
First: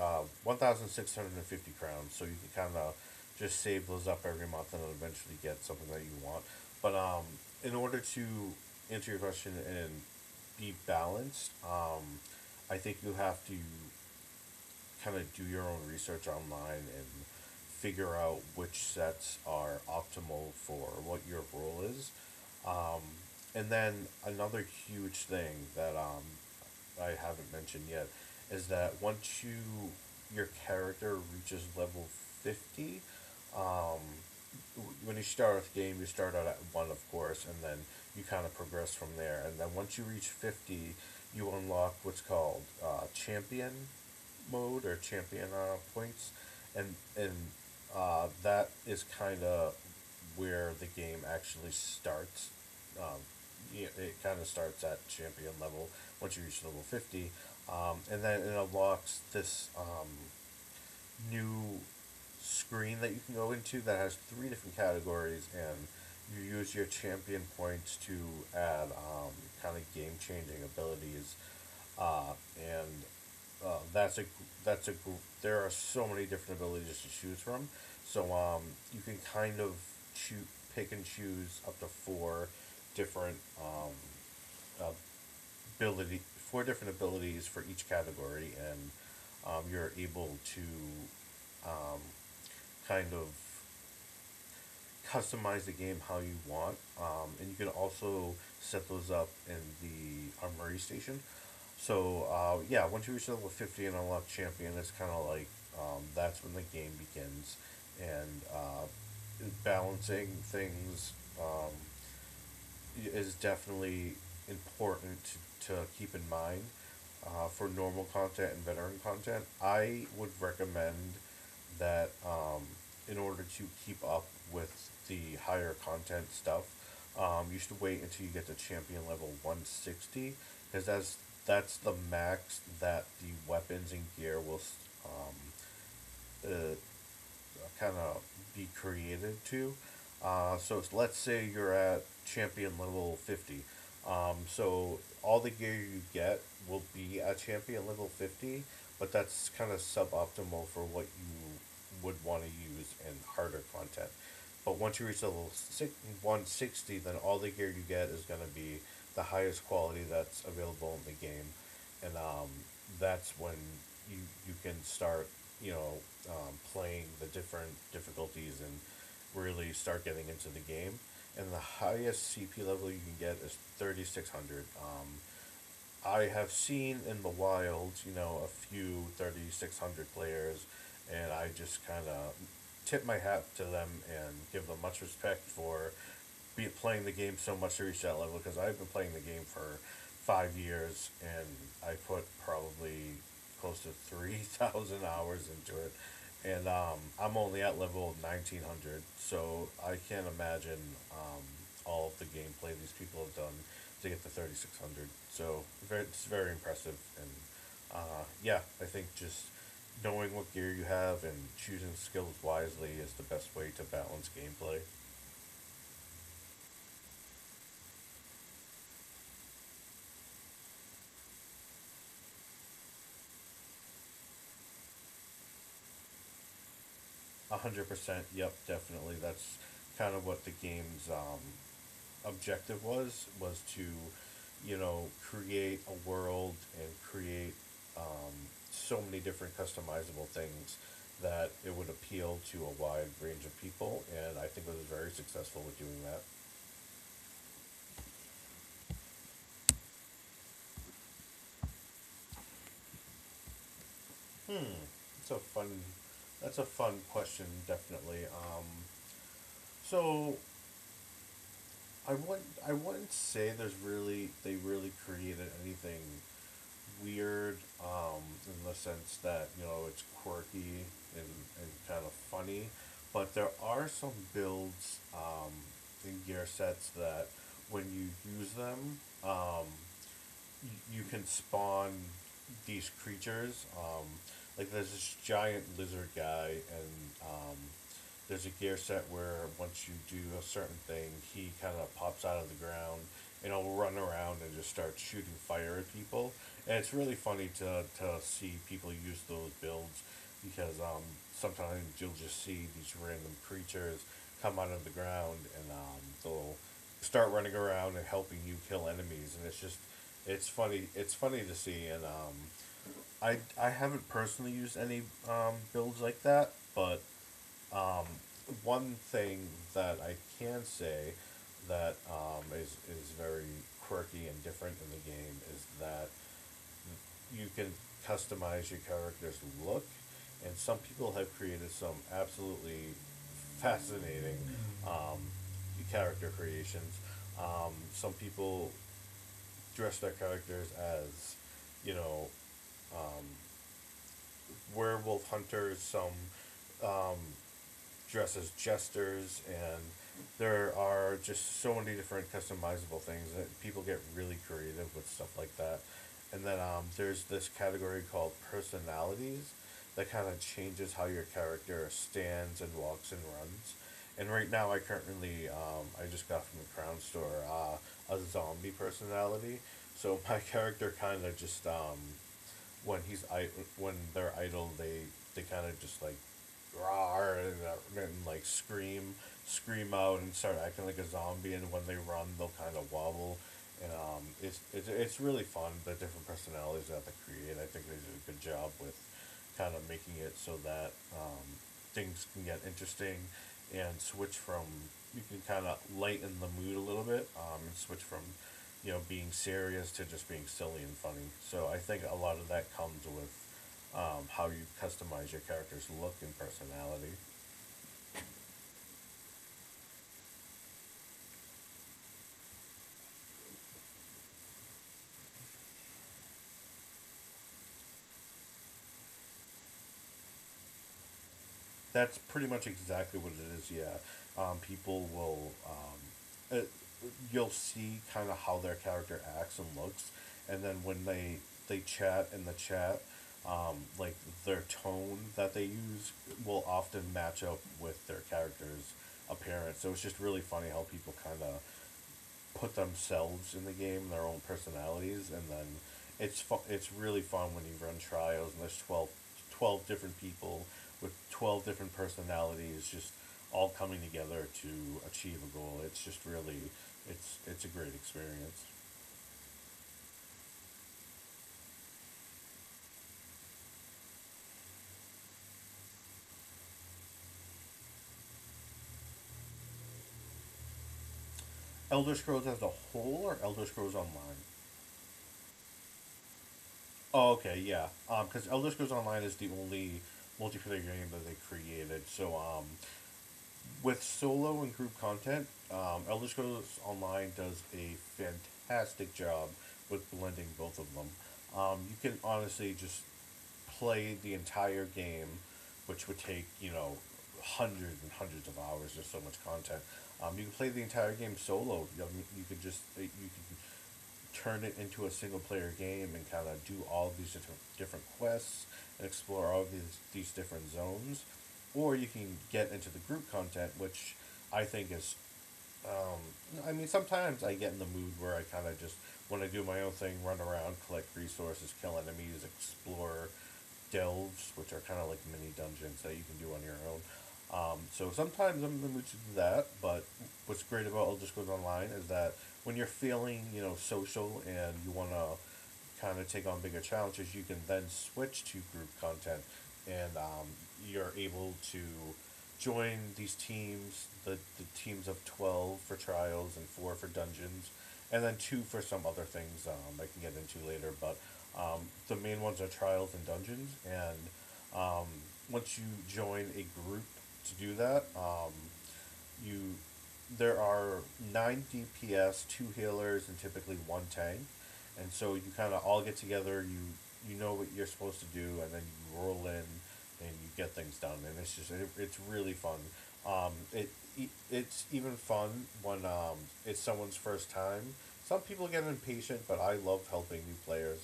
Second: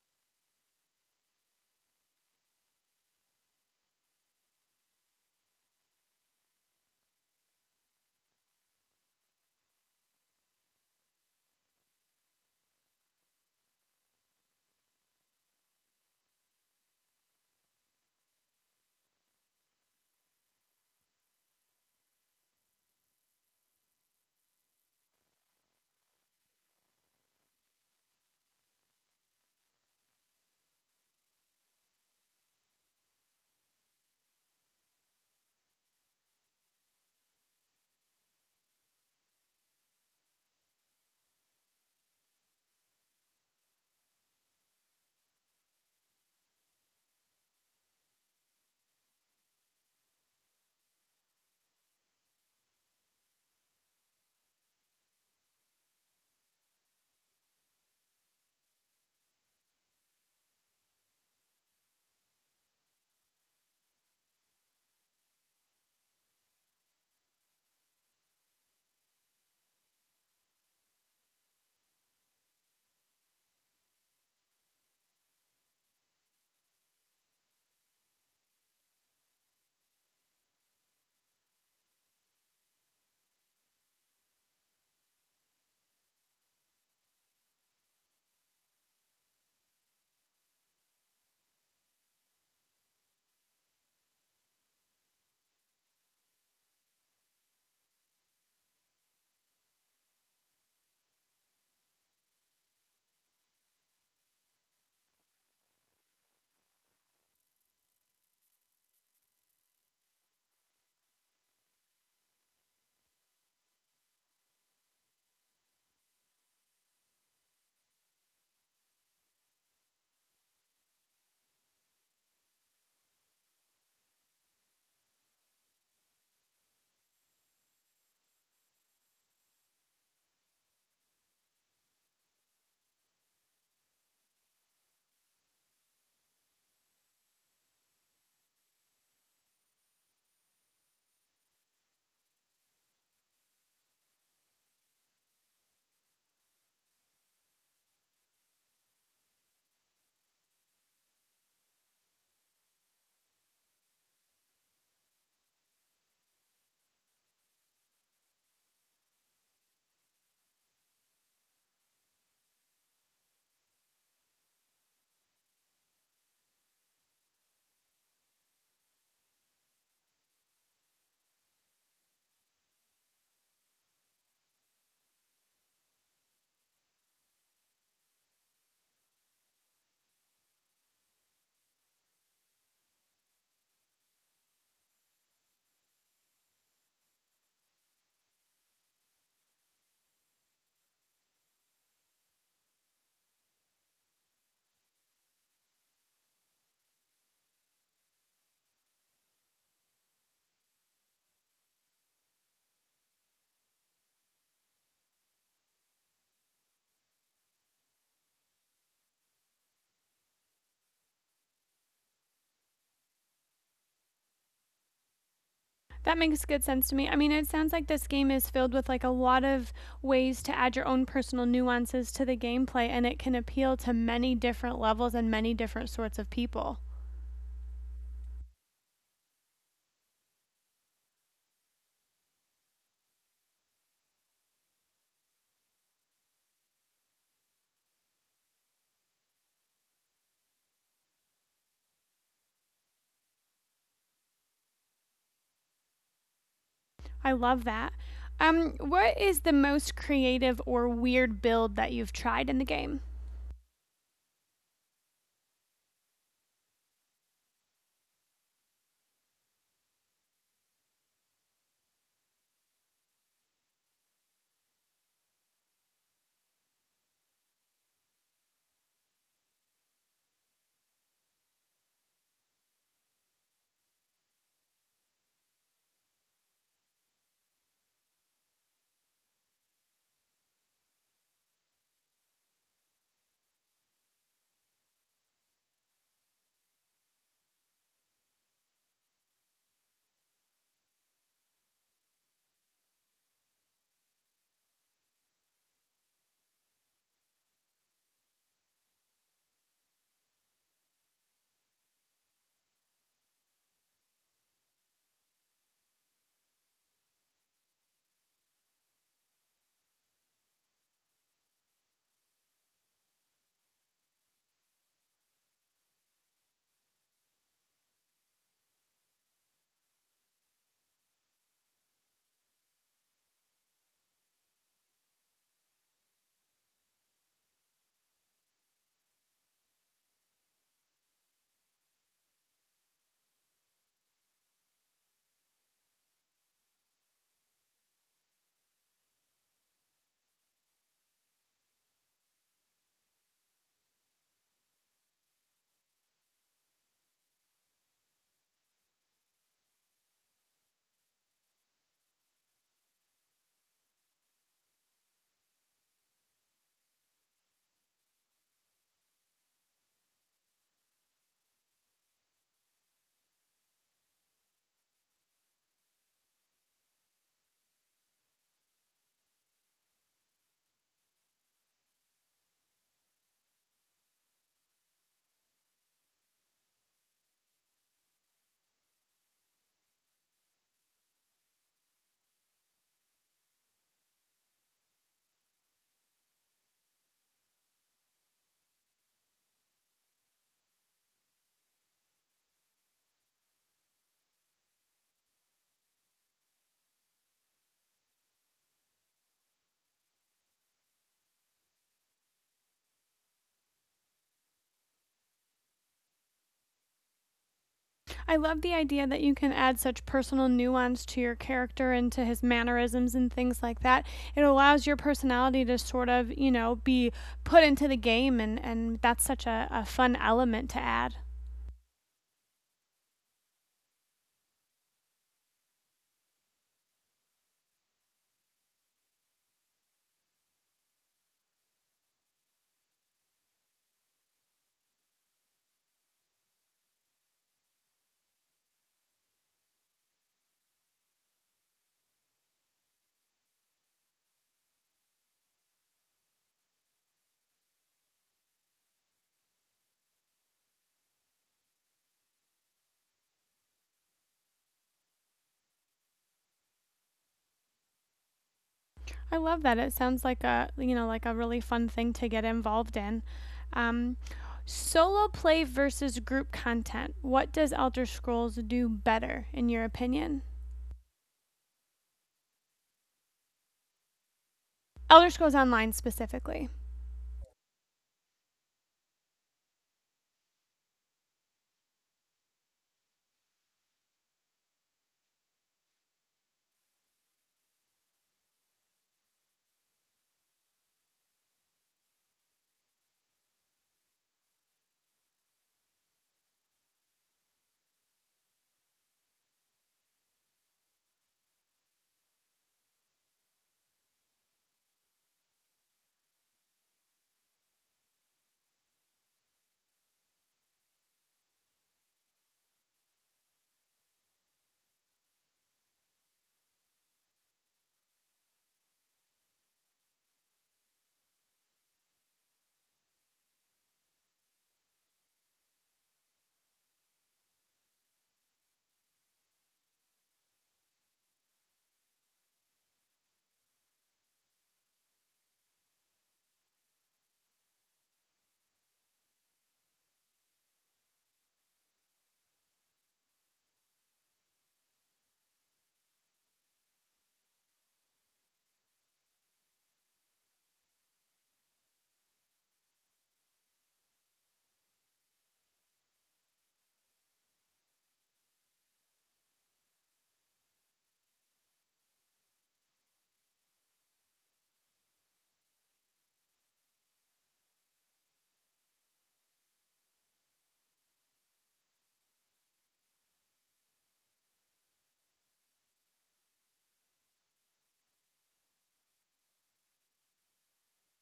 uh, 1,650 crowns. So you can kind of just save those up every month and eventually get something that you want. But in order to answer your question and be balanced, I think you have to kind of do your own research online and figure out which sets are optimal for what your role is. Um, and then another huge thing that I haven't mentioned yet is that once you your character reaches level 50. um, when you start with the game, you start out at one, of course, and then you kind of progress from there. And then once you reach 50, you unlock what's called champion mode or champion points, and that is kind of where the game actually starts. Um, yeah, it kind of starts at champion level once you reach level 50, and then it unlocks this new screen that you can go into that has three different categories and you use your champion points to add kind of game changing abilities and uh, that's a that's a there are so many different abilities to choose from. So you can kind of choose, pick and choose up to four different ability four different abilities for each category, and you're able to um, kind of customize the game how you want, and you can also set those up in the armory station. So yeah, once you reach level 50 and unlock champion, it's kind of like that's when the game begins, and balancing things Um, is definitely important to keep in mind for normal content and veteran content. I would recommend that in order to keep up with the higher content stuff, you should wait until you get to champion level 160 because that's the max that the weapons and gear will um, uh, kind of be created to. So let's say you're at champion level 50. So all the gear you get will be at champion level 50, but that's kind of suboptimal for what you would want to use in harder content. But once you reach 160, then all the gear you get is going to be the highest quality that's available in the game and that's when you you can start you know playing the different difficulties and really start getting into the game. And the highest CP level you can get is 3600. I have seen in the wild, you know, a few 3600 players, and I just kind of tip my hat to them and give them much respect for be playing the game so much to reach that level because I've been playing the game for 5 years and I put probably close to 3,000 hours into it. And I'm only at level 1900, so I can't imagine um, all of the gameplay these people have done to get to 3600. So it's very impressive. And yeah, I think just knowing what gear you have and choosing skills wisely is the best way to balance gameplay. That makes good sense to me. I mean, it sounds like this game is filled with like a lot of ways to add your own personal nuances to the gameplay and it can appeal to many different levels and many different sorts of people. 100%, yep, definitely. That's kind of what the game's objective was to, you know, create a world and create um, so many different customizable things that it would appeal to a wide range of people. And I think it was very successful with doing that. I love that. What is the most creative or weird build that you've tried in the game? Hmm, that's a fun, that's a fun question, definitely. So I wouldn't say there's really they really created anything weird, in the sense that you know it's quirky and kind of funny, but there are some builds, in gear sets that when you use them, you can spawn these creatures. Like there's this giant lizard guy, and there's a gear set where once you do a certain thing, he kind of pops out of the ground and he'll run around and just start shooting fire at people. And it's really funny to see people use those builds because sometimes you'll just see these random creatures come out of the ground and they'll start running around and helping you kill enemies, and it's funny. It's funny to see, and I haven't personally used any builds like that, but one thing that I can say that is very quirky and different in the game is that you can customize your character's look, and some people have created some absolutely fascinating um, character creations. Some people dress their characters as, you know, werewolf hunters, some dress as jesters, and there are just so many different customizable things that people get really creative with stuff like that. And then there's this category called personalities that kind of changes how your character stands and walks and runs. And right now, I just got from the Crown Store a zombie personality. So my character kind of just when he's I- when they're idle, they kind of just like roar and, like scream, scream out and start acting like a zombie. And when they run, they'll kind of wobble. And it's, it's really fun the different personalities that they create. I think they do a good job with kind of making it so that things can get interesting and switch from you can kind of lighten the mood a little bit, and switch from, you know, being serious to just being silly and funny. So I think a lot of that comes with how you customize your character's look and personality. I love the idea that you can add such personal nuance to your character and to his mannerisms and things like that. It allows your personality to sort of, you know, be put into the game, and that's such a fun element to add. That's pretty much exactly what it is. Yeah, people will you'll see kind of how their character acts and looks, and then when they chat in the chat, like their tone that they use will often match up with their character's appearance. So it's just really funny how people kind of put themselves in the game, their own personalities, and then it's really fun when you run trials and there's 12, 12 different people with 12 different personalities just all coming together to achieve a goal. It's just really, it's a great experience. I love that. It sounds like a, you know, like a really fun thing to get involved in. Um, solo play versus group content. What does Elder Scrolls do better, in your opinion? Elder Scrolls as a whole or Elder Scrolls Online? Elder Scrolls Online specifically. Oh, okay, yeah. Because Elder Scrolls Online is the only multiplayer game that they created. So, with solo and group content, Elder Scrolls Online does a fantastic job with blending both of them. You can honestly just play the entire game, which would take, you know, hundreds and hundreds of hours. There's so much content. You can play the entire game solo. You could just you could turn it into a single player game and kind of do all these different quests and explore all these different zones, or you can get into the group content, which I think is, I mean, sometimes I get in the mood where I kind of just want to do my own thing, run around, collect resources, kill enemies, explore delves, which are kind of like mini dungeons that you can do on your own. So sometimes I'm in the mood to do that, but what's great about Elder Scrolls Online is that when you're feeling, you know, social and you want to kind of take on bigger challenges, you can then switch to group content, and you're able to join these teams, the teams of 12 for trials and four for dungeons, and then two for some other things I can get into later. But um, the main ones are trials and dungeons, and once you join a group to do that, you there are nine DPS, two healers, and typically one tank, and so you kind of all get together. You know what you're supposed to do, and then you roll in, and you get things done, and it's just it's really fun. Um, it it's even fun when it's someone's first time. Some people get impatient, but I love helping new players.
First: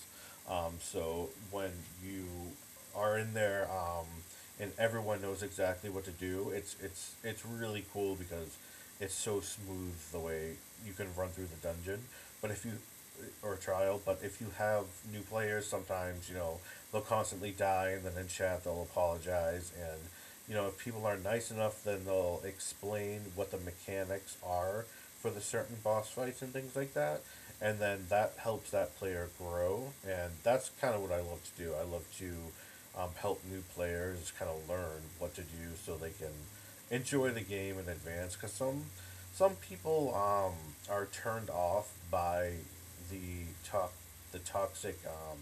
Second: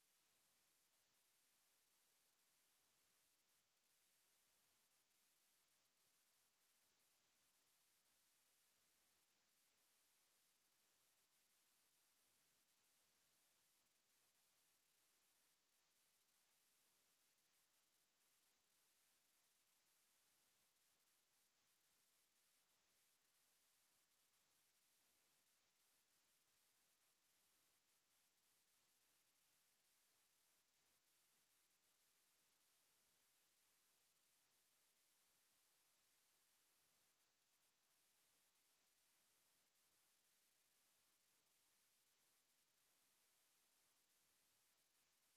So when you are in there, and everyone knows exactly what to do. It's it's really cool because it's so smooth the way you can run through the dungeon. But if you or trial, but if you have new players, sometimes, you know, they'll constantly die, and then in chat they'll apologize, and, you know, if people are nice enough, then they'll explain what the mechanics are for the certain boss fights and things like that, and then that helps that player grow, and that's kind of what I love to do. I love to, help new players kind of learn what to do so they can enjoy the game in advance. Because some people are turned off by the to- the toxic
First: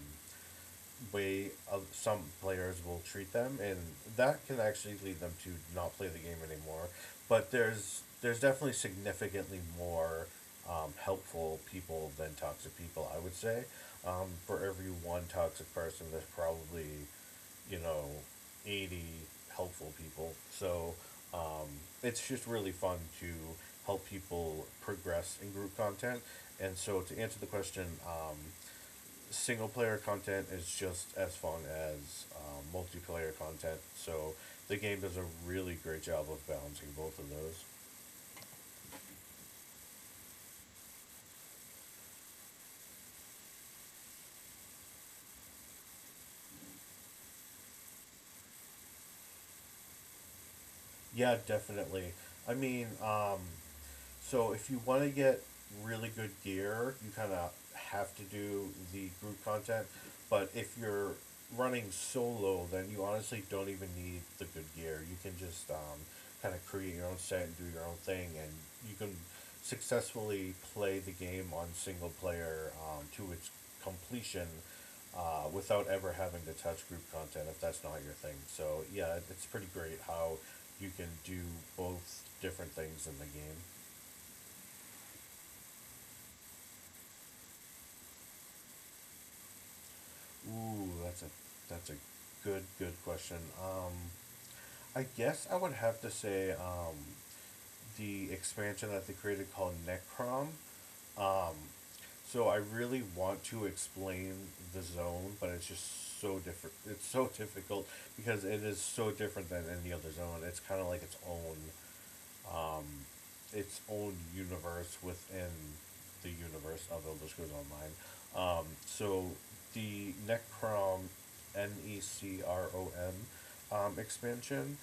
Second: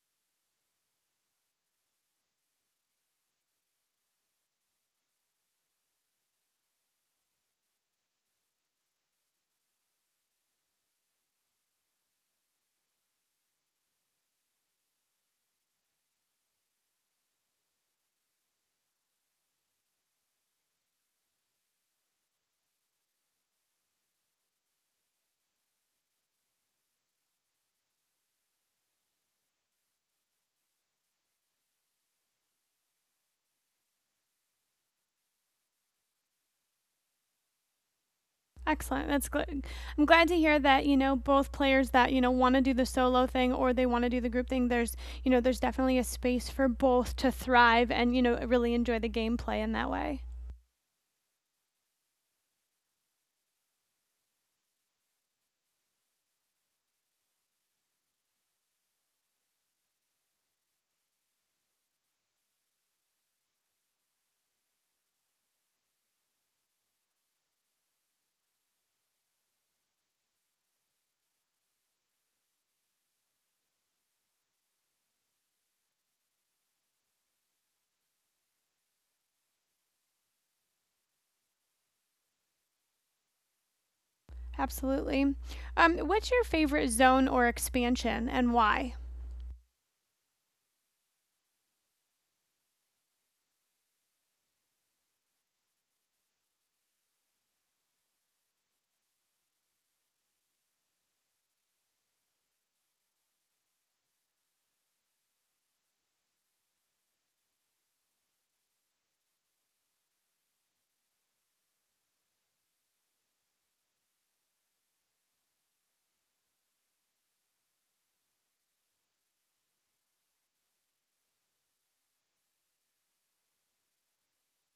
way of some players will treat them, and that can actually lead them to not play the game anymore. But there's definitely significantly more helpful people than toxic people. I would say for every one toxic person, there's probably, you know, 80 helpful people. So um, it's just really fun to help people progress in group content. And so to answer the question. Single player content is just as fun as multiplayer content. So the game does a really great job of balancing both of those. Excellent. That's good. I'm glad to hear that, you know, both players that, you know, want to do the solo thing or they want to do the group thing, there's, you know, there's definitely a space for both to thrive and, you know, really enjoy the gameplay in that way. Yeah, definitely. I mean, so if you want to get really good gear, you kind of have to do the group content. But if you're running solo, then you honestly don't even need the good gear. You can just kind of create your own set and do your own thing, and you can successfully play the game on single player to its completion without ever having to touch group content if that's not your thing. So yeah, it's pretty great how you can do both different things in the game. Absolutely. What's your favorite zone or expansion and why? Ooh, that's a good question. I guess I would have to say, the expansion that they created called Necrom. Um, so I really want to explain the zone, but it's just so different. It's so difficult because it is so different than any other zone. It's kind of like its own universe within the universe of Elder Scrolls Online. So the Necrom N E C R O M expansion,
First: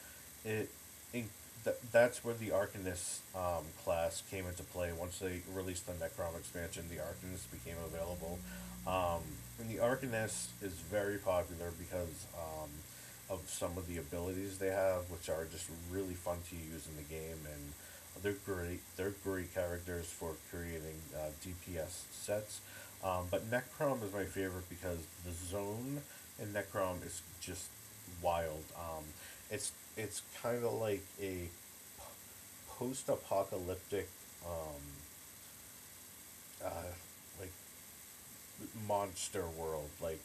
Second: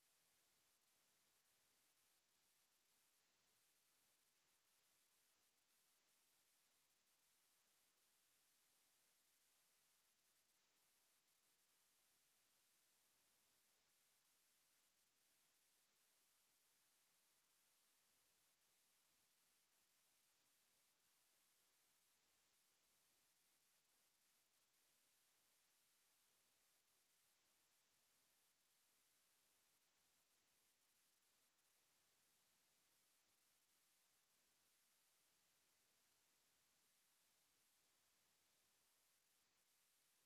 it, in that's where the Arcanist class came into play. Once they released the Necrom expansion, the Arcanist became available. Um, and the Arcanist is very popular because of some of the abilities they have, which are just really fun to use in the game, and they're great characters for creating DPS sets. But Necrom is my favorite because the zone in Necrom is just wild. It's it's kind of like a post-apocalyptic, um, uh, like monster world. Like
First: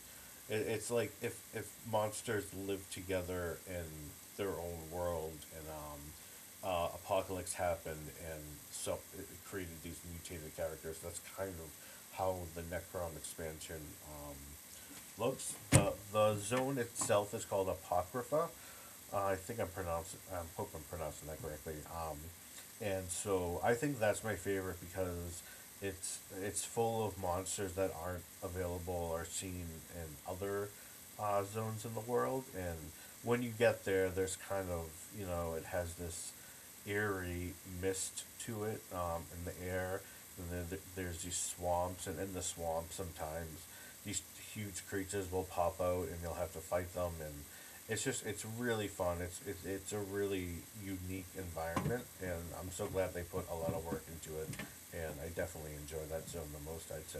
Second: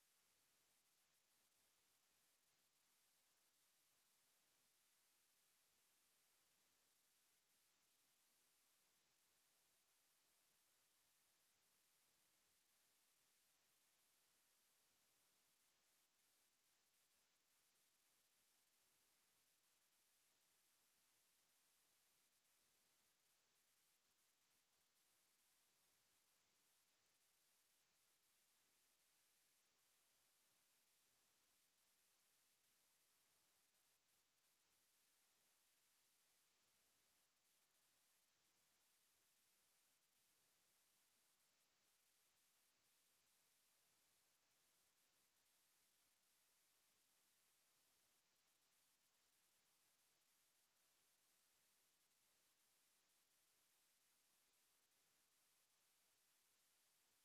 it's like if monsters live together in their own world and apocalypse happened and so it created these mutated characters. That's kind of how the Necron expansion um, looks. The zone itself is called Apocrypha, I hope I'm pronouncing that correctly. And so I think that's my favorite because it's full of monsters that aren't available or seen in other zones in the world. And when you get there, there's kind of, you know, it has this eerie mist to it in the air. And then there's these swamps, and in the swamp sometimes these huge creatures will pop out, and you'll have to fight them. And it's just it's really fun. It's it's a really unique environment, and I'm so glad they put a lot of work into it. And I definitely enjoy that zone the most, I'd say.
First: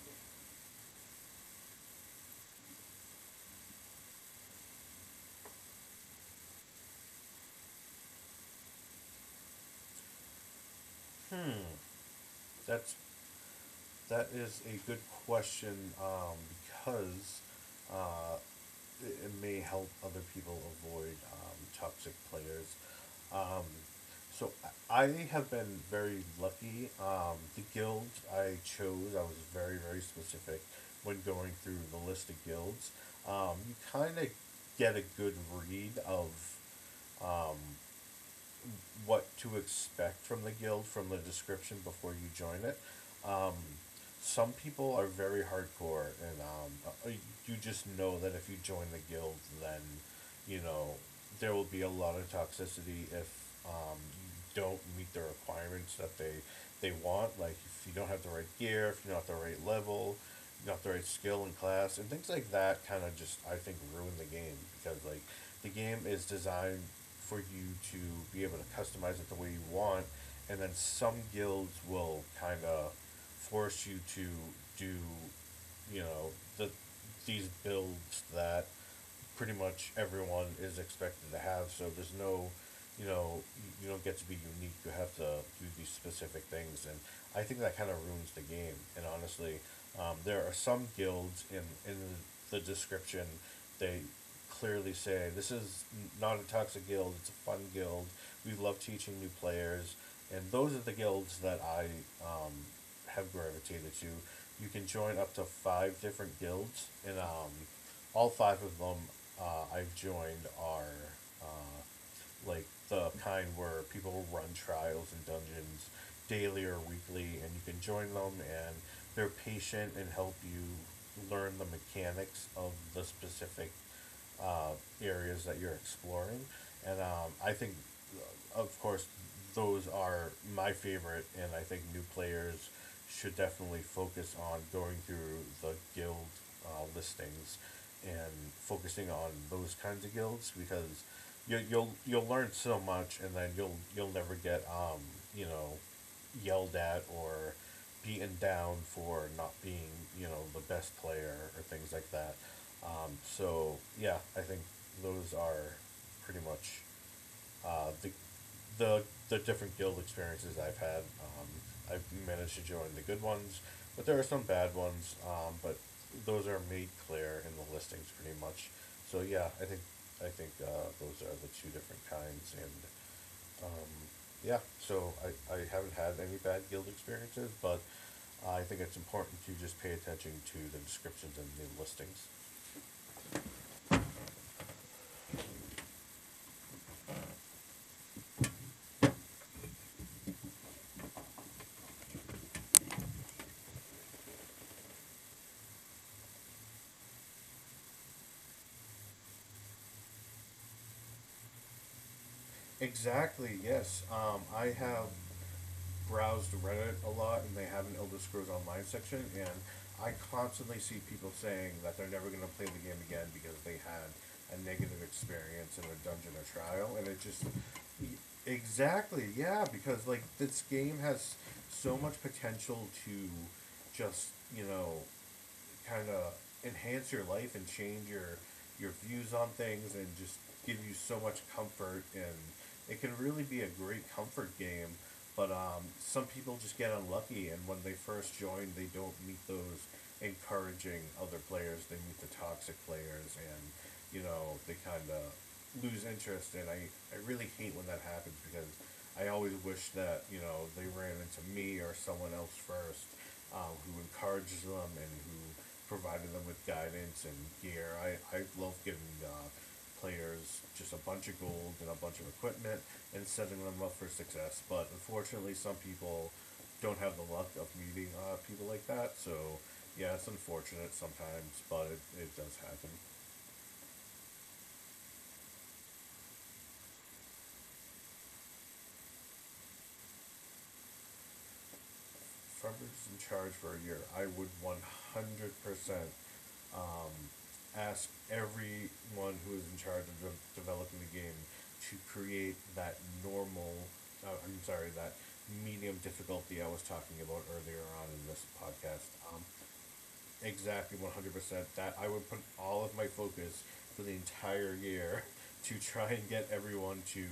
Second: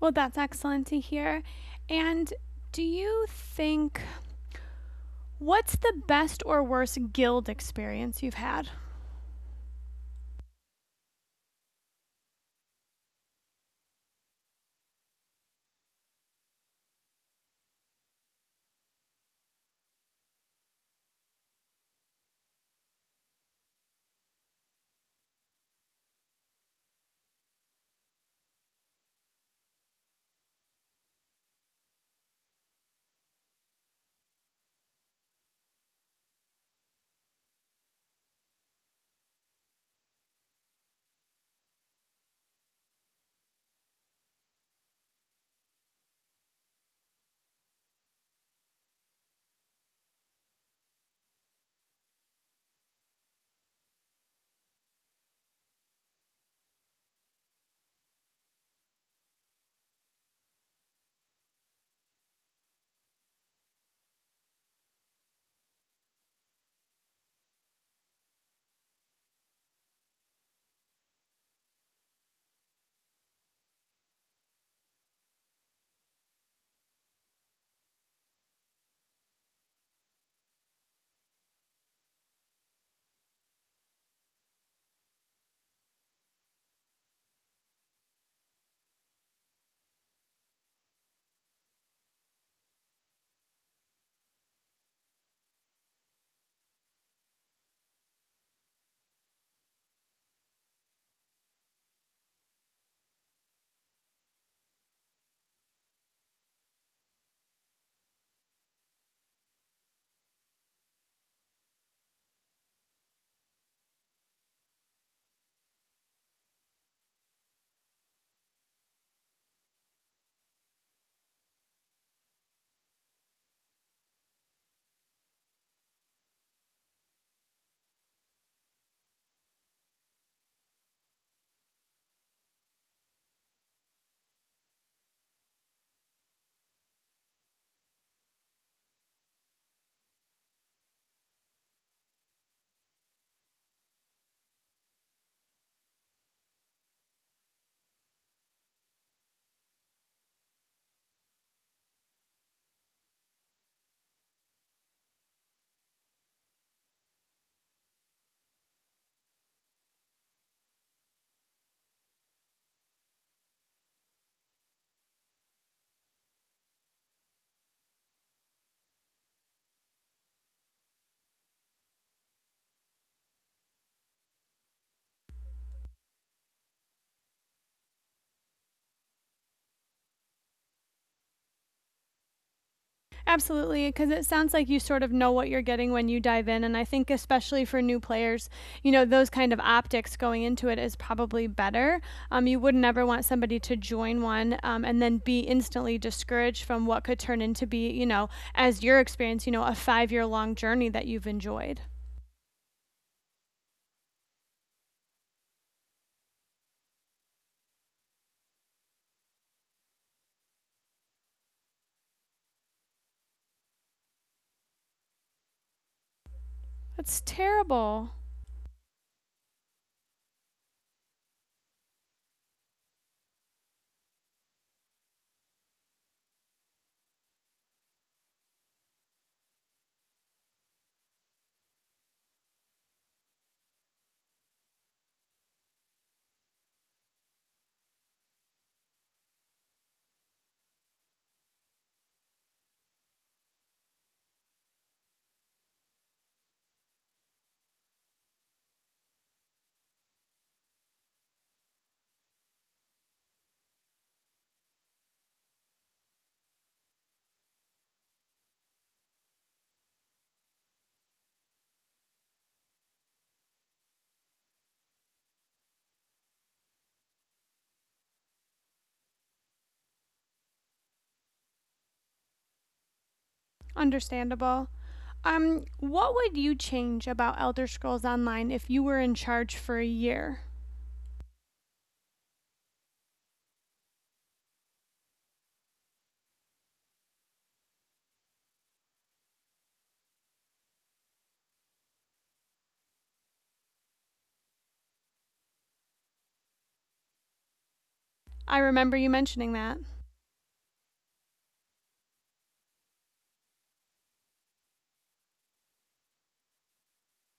Well, that's excellent to hear. And do you think what's the best or worst guild experience you've had? Hmm. That's That is a good question, um, because uh, it may help other people avoid toxic players. Um, so I have been very lucky. The guild I chose, I was very, very specific when going through the list of guilds. You kind of get a good read of um, what to expect from the guild from the description before you join it. Um, some people are very hardcore, and you just know that if you join the guild, then, you know, there will be a lot of toxicity if you don't meet the requirements that they want. Like if you don't have the right gear, if you're not the right level, you the right skill in class and things like that kind of just I think ruin the game because, like, the game is designed for you to be able to customize it the way you want and then some guilds will kind of force you to do, you know, the these builds that pretty much everyone is expected to have, so there's no, you know, you- don't get to be unique. You have to do these specific things, and I think that kind of ruins the game. And honestly, there are some guilds in the description, they clearly say this is not a toxic guild. It's a fun guild. We love teaching new players, and those are the guilds that I um, have gravitated to. You can join up to five different guilds, and, all five of them, I've joined, are like the kind where people run trials and dungeons daily or weekly, and you can join them, and they're patient and help you learn the mechanics of the specific uh, areas that you're exploring. And I think, of course, those are my favorite, and I think new players should definitely focus on going through the guild listings and focusing on those kinds of guilds because you'll learn so much and then you'll never get you know, yelled at or beaten down for not being, you know, the best player or things like that. So yeah, I think those are pretty much, uh, the, the the different guild experiences I've had. I've managed to join the good ones, but there are some bad ones. But those are made clear in the listings pretty much. So yeah, I think I think those are the two different kinds, and um, yeah. So I haven't had any bad guild experiences, but I think it's important to just pay attention to the descriptions and the listings. Absolutely, because it sounds like you sort of know what you're getting when you dive in. And I think, especially for new players, you know, those kind of optics going into it is probably better. You would never want somebody to join one and then be instantly discouraged from what could turn into be, you know, as your experience, you know, a 5-year long journey that you've enjoyed. Exactly. Yes. I have browsed Reddit a lot, and they have an Elder Scrolls Online section, and I constantly see people saying that they're never going to play the game again because they had a negative experience in a dungeon or trial, and That's it just terrible. exactly, yeah, because like this game has so much potential to just you know kind of enhance your life and change your views on things and just give you so much comfort, and it can really be a great comfort game. But some people just get unlucky, and when they first join they don't meet those encouraging other players, they meet the toxic players. And they kind of lose interest, and I really hate when that happens because I always wish that they ran into me or someone else first, who encourages them and who providing them with guidance and gear. I love giving players just a bunch of gold and a bunch of equipment and setting them up for success. But unfortunately, some people don't have the luck of meeting people like that. So yeah, it's unfortunate sometimes, but it does happen. Understandable. What would you change about Elder Scrolls Online if you were in charge for a year? Farmers in charge for a year, I would 100% um, ask everyone who is in charge of developing the game to create that normal, uh, I'm sorry, that medium difficulty I was talking about earlier on in this I remember you podcast. Mentioning that. Exactly, 100%. That I would put all of my focus for the entire year to try and get everyone to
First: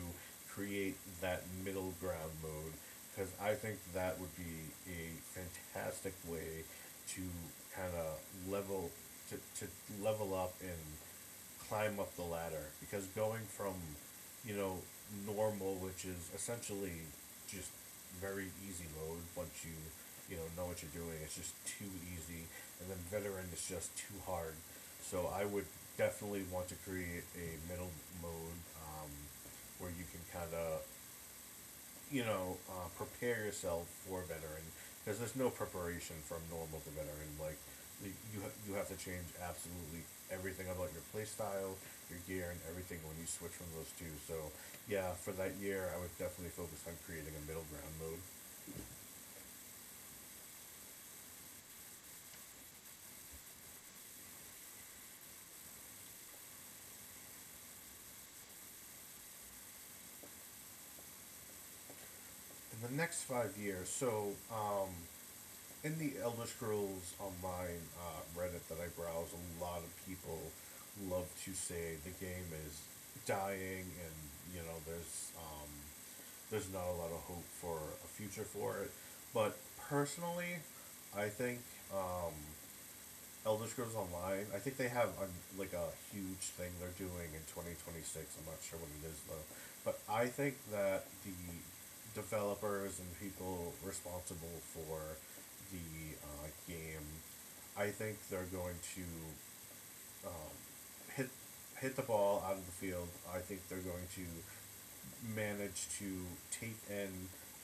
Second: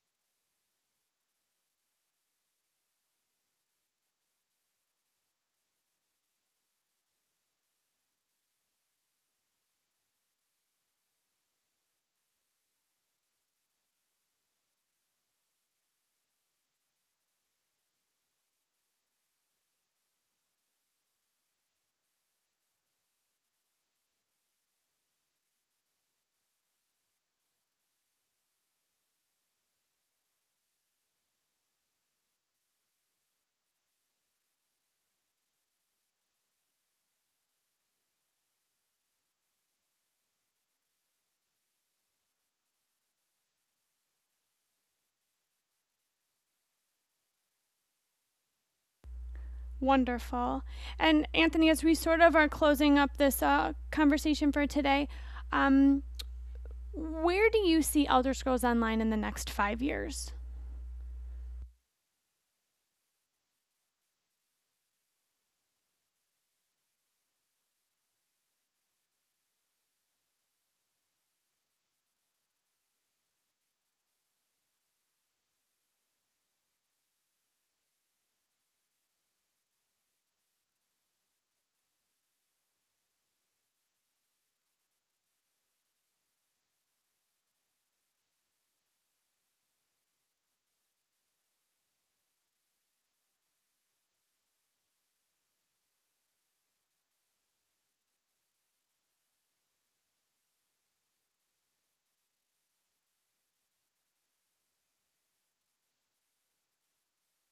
create that middle ground mode, because I think that would be a fantastic way to kind of level to, to level up and climb up the ladder. Because going from you know, normal, which is essentially just very easy mode once you, you know what you're doing, it's just too easy. And then veteran is just too hard. So I would definitely want to create a middle mode um, where you can kind of prepare yourself for veteran, because there's no preparation from normal to veteran. Like you have to change absolutely everything about your play style, your gear, and everything when you switch from those two. So yeah, for that year, I would definitely focus on creating a middle ground mode. Wonderful. And Anthony, as we sort of are closing up this conversation for today, um, where do you see Elder Scrolls Online in the next 5 years? In the next 5 years, so in the Elder Scrolls Online Reddit that I browse, a lot of people love to say the game is dying, and you know there's um, there's not a lot of hope for a future for it. But personally, I think Elder Scrolls Online. I think they have a, like a huge thing they're doing in 2026. I'm not sure what it is though, but I think that the developers and people responsible for the game, I think they're going to um, hit hit the ball out of the field. I think they're going to manage to take in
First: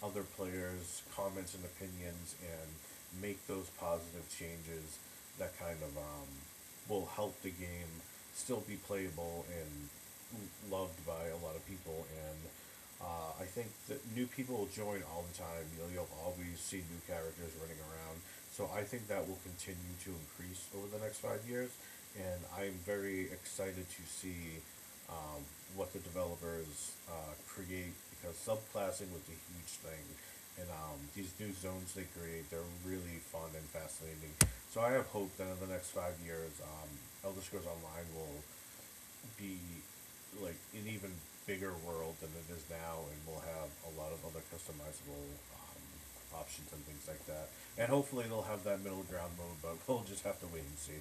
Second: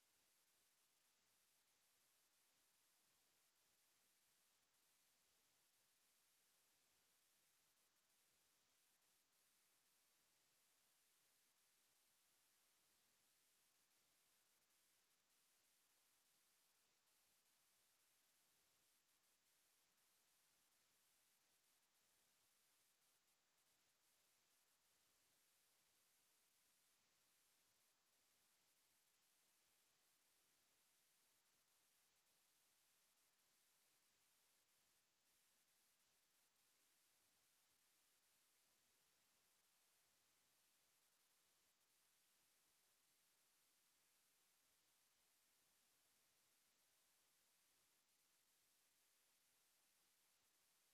other players' comments and opinions and make those positive changes that kind of will help the game still be playable and loved by a lot of people. And I think that new people will join all the time. You'll always see new characters running around. So I think that will continue to increase over the next 5 years. And I'm very excited to see um, what the developers create, because subclassing was a huge thing. And these new zones they create, they're really fun and fascinating. So I have hope that in the next 5 years, Elder Scrolls Online will be like an even bigger world than it is now, and we'll have a lot of other customizable um, options and things like that. And hopefully they'll have that middle ground mode, but we'll just have to wait and see.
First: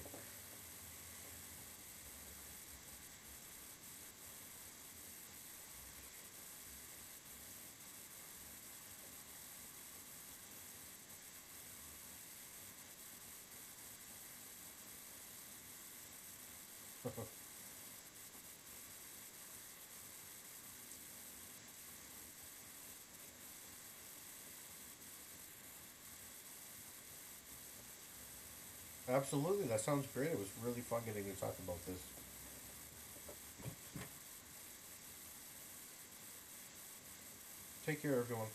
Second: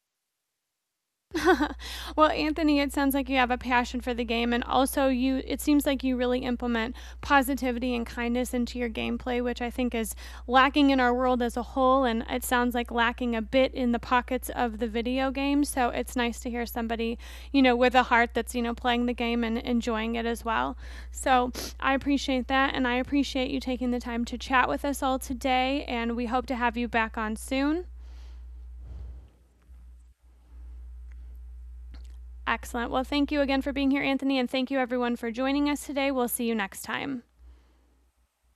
well, Anthony, it sounds like you have a passion for the game and also you it seems like you really implement positivity and kindness into your gameplay, which I think is lacking in our world as a whole and it sounds like lacking a bit in the pockets of the video game. So it's nice to hear somebody, you know, with a heart that's, you know, playing the game and enjoying it as well. So I appreciate that and I appreciate you taking the time to chat with us all today and we hope to have you back on soon. Absolutely, that sounds great. It was really fun getting to talk about this. Excellent. Well, thank you again for being here, Anthony, and thank you everyone for joining us today. We'll see you next time. Take care, everyone.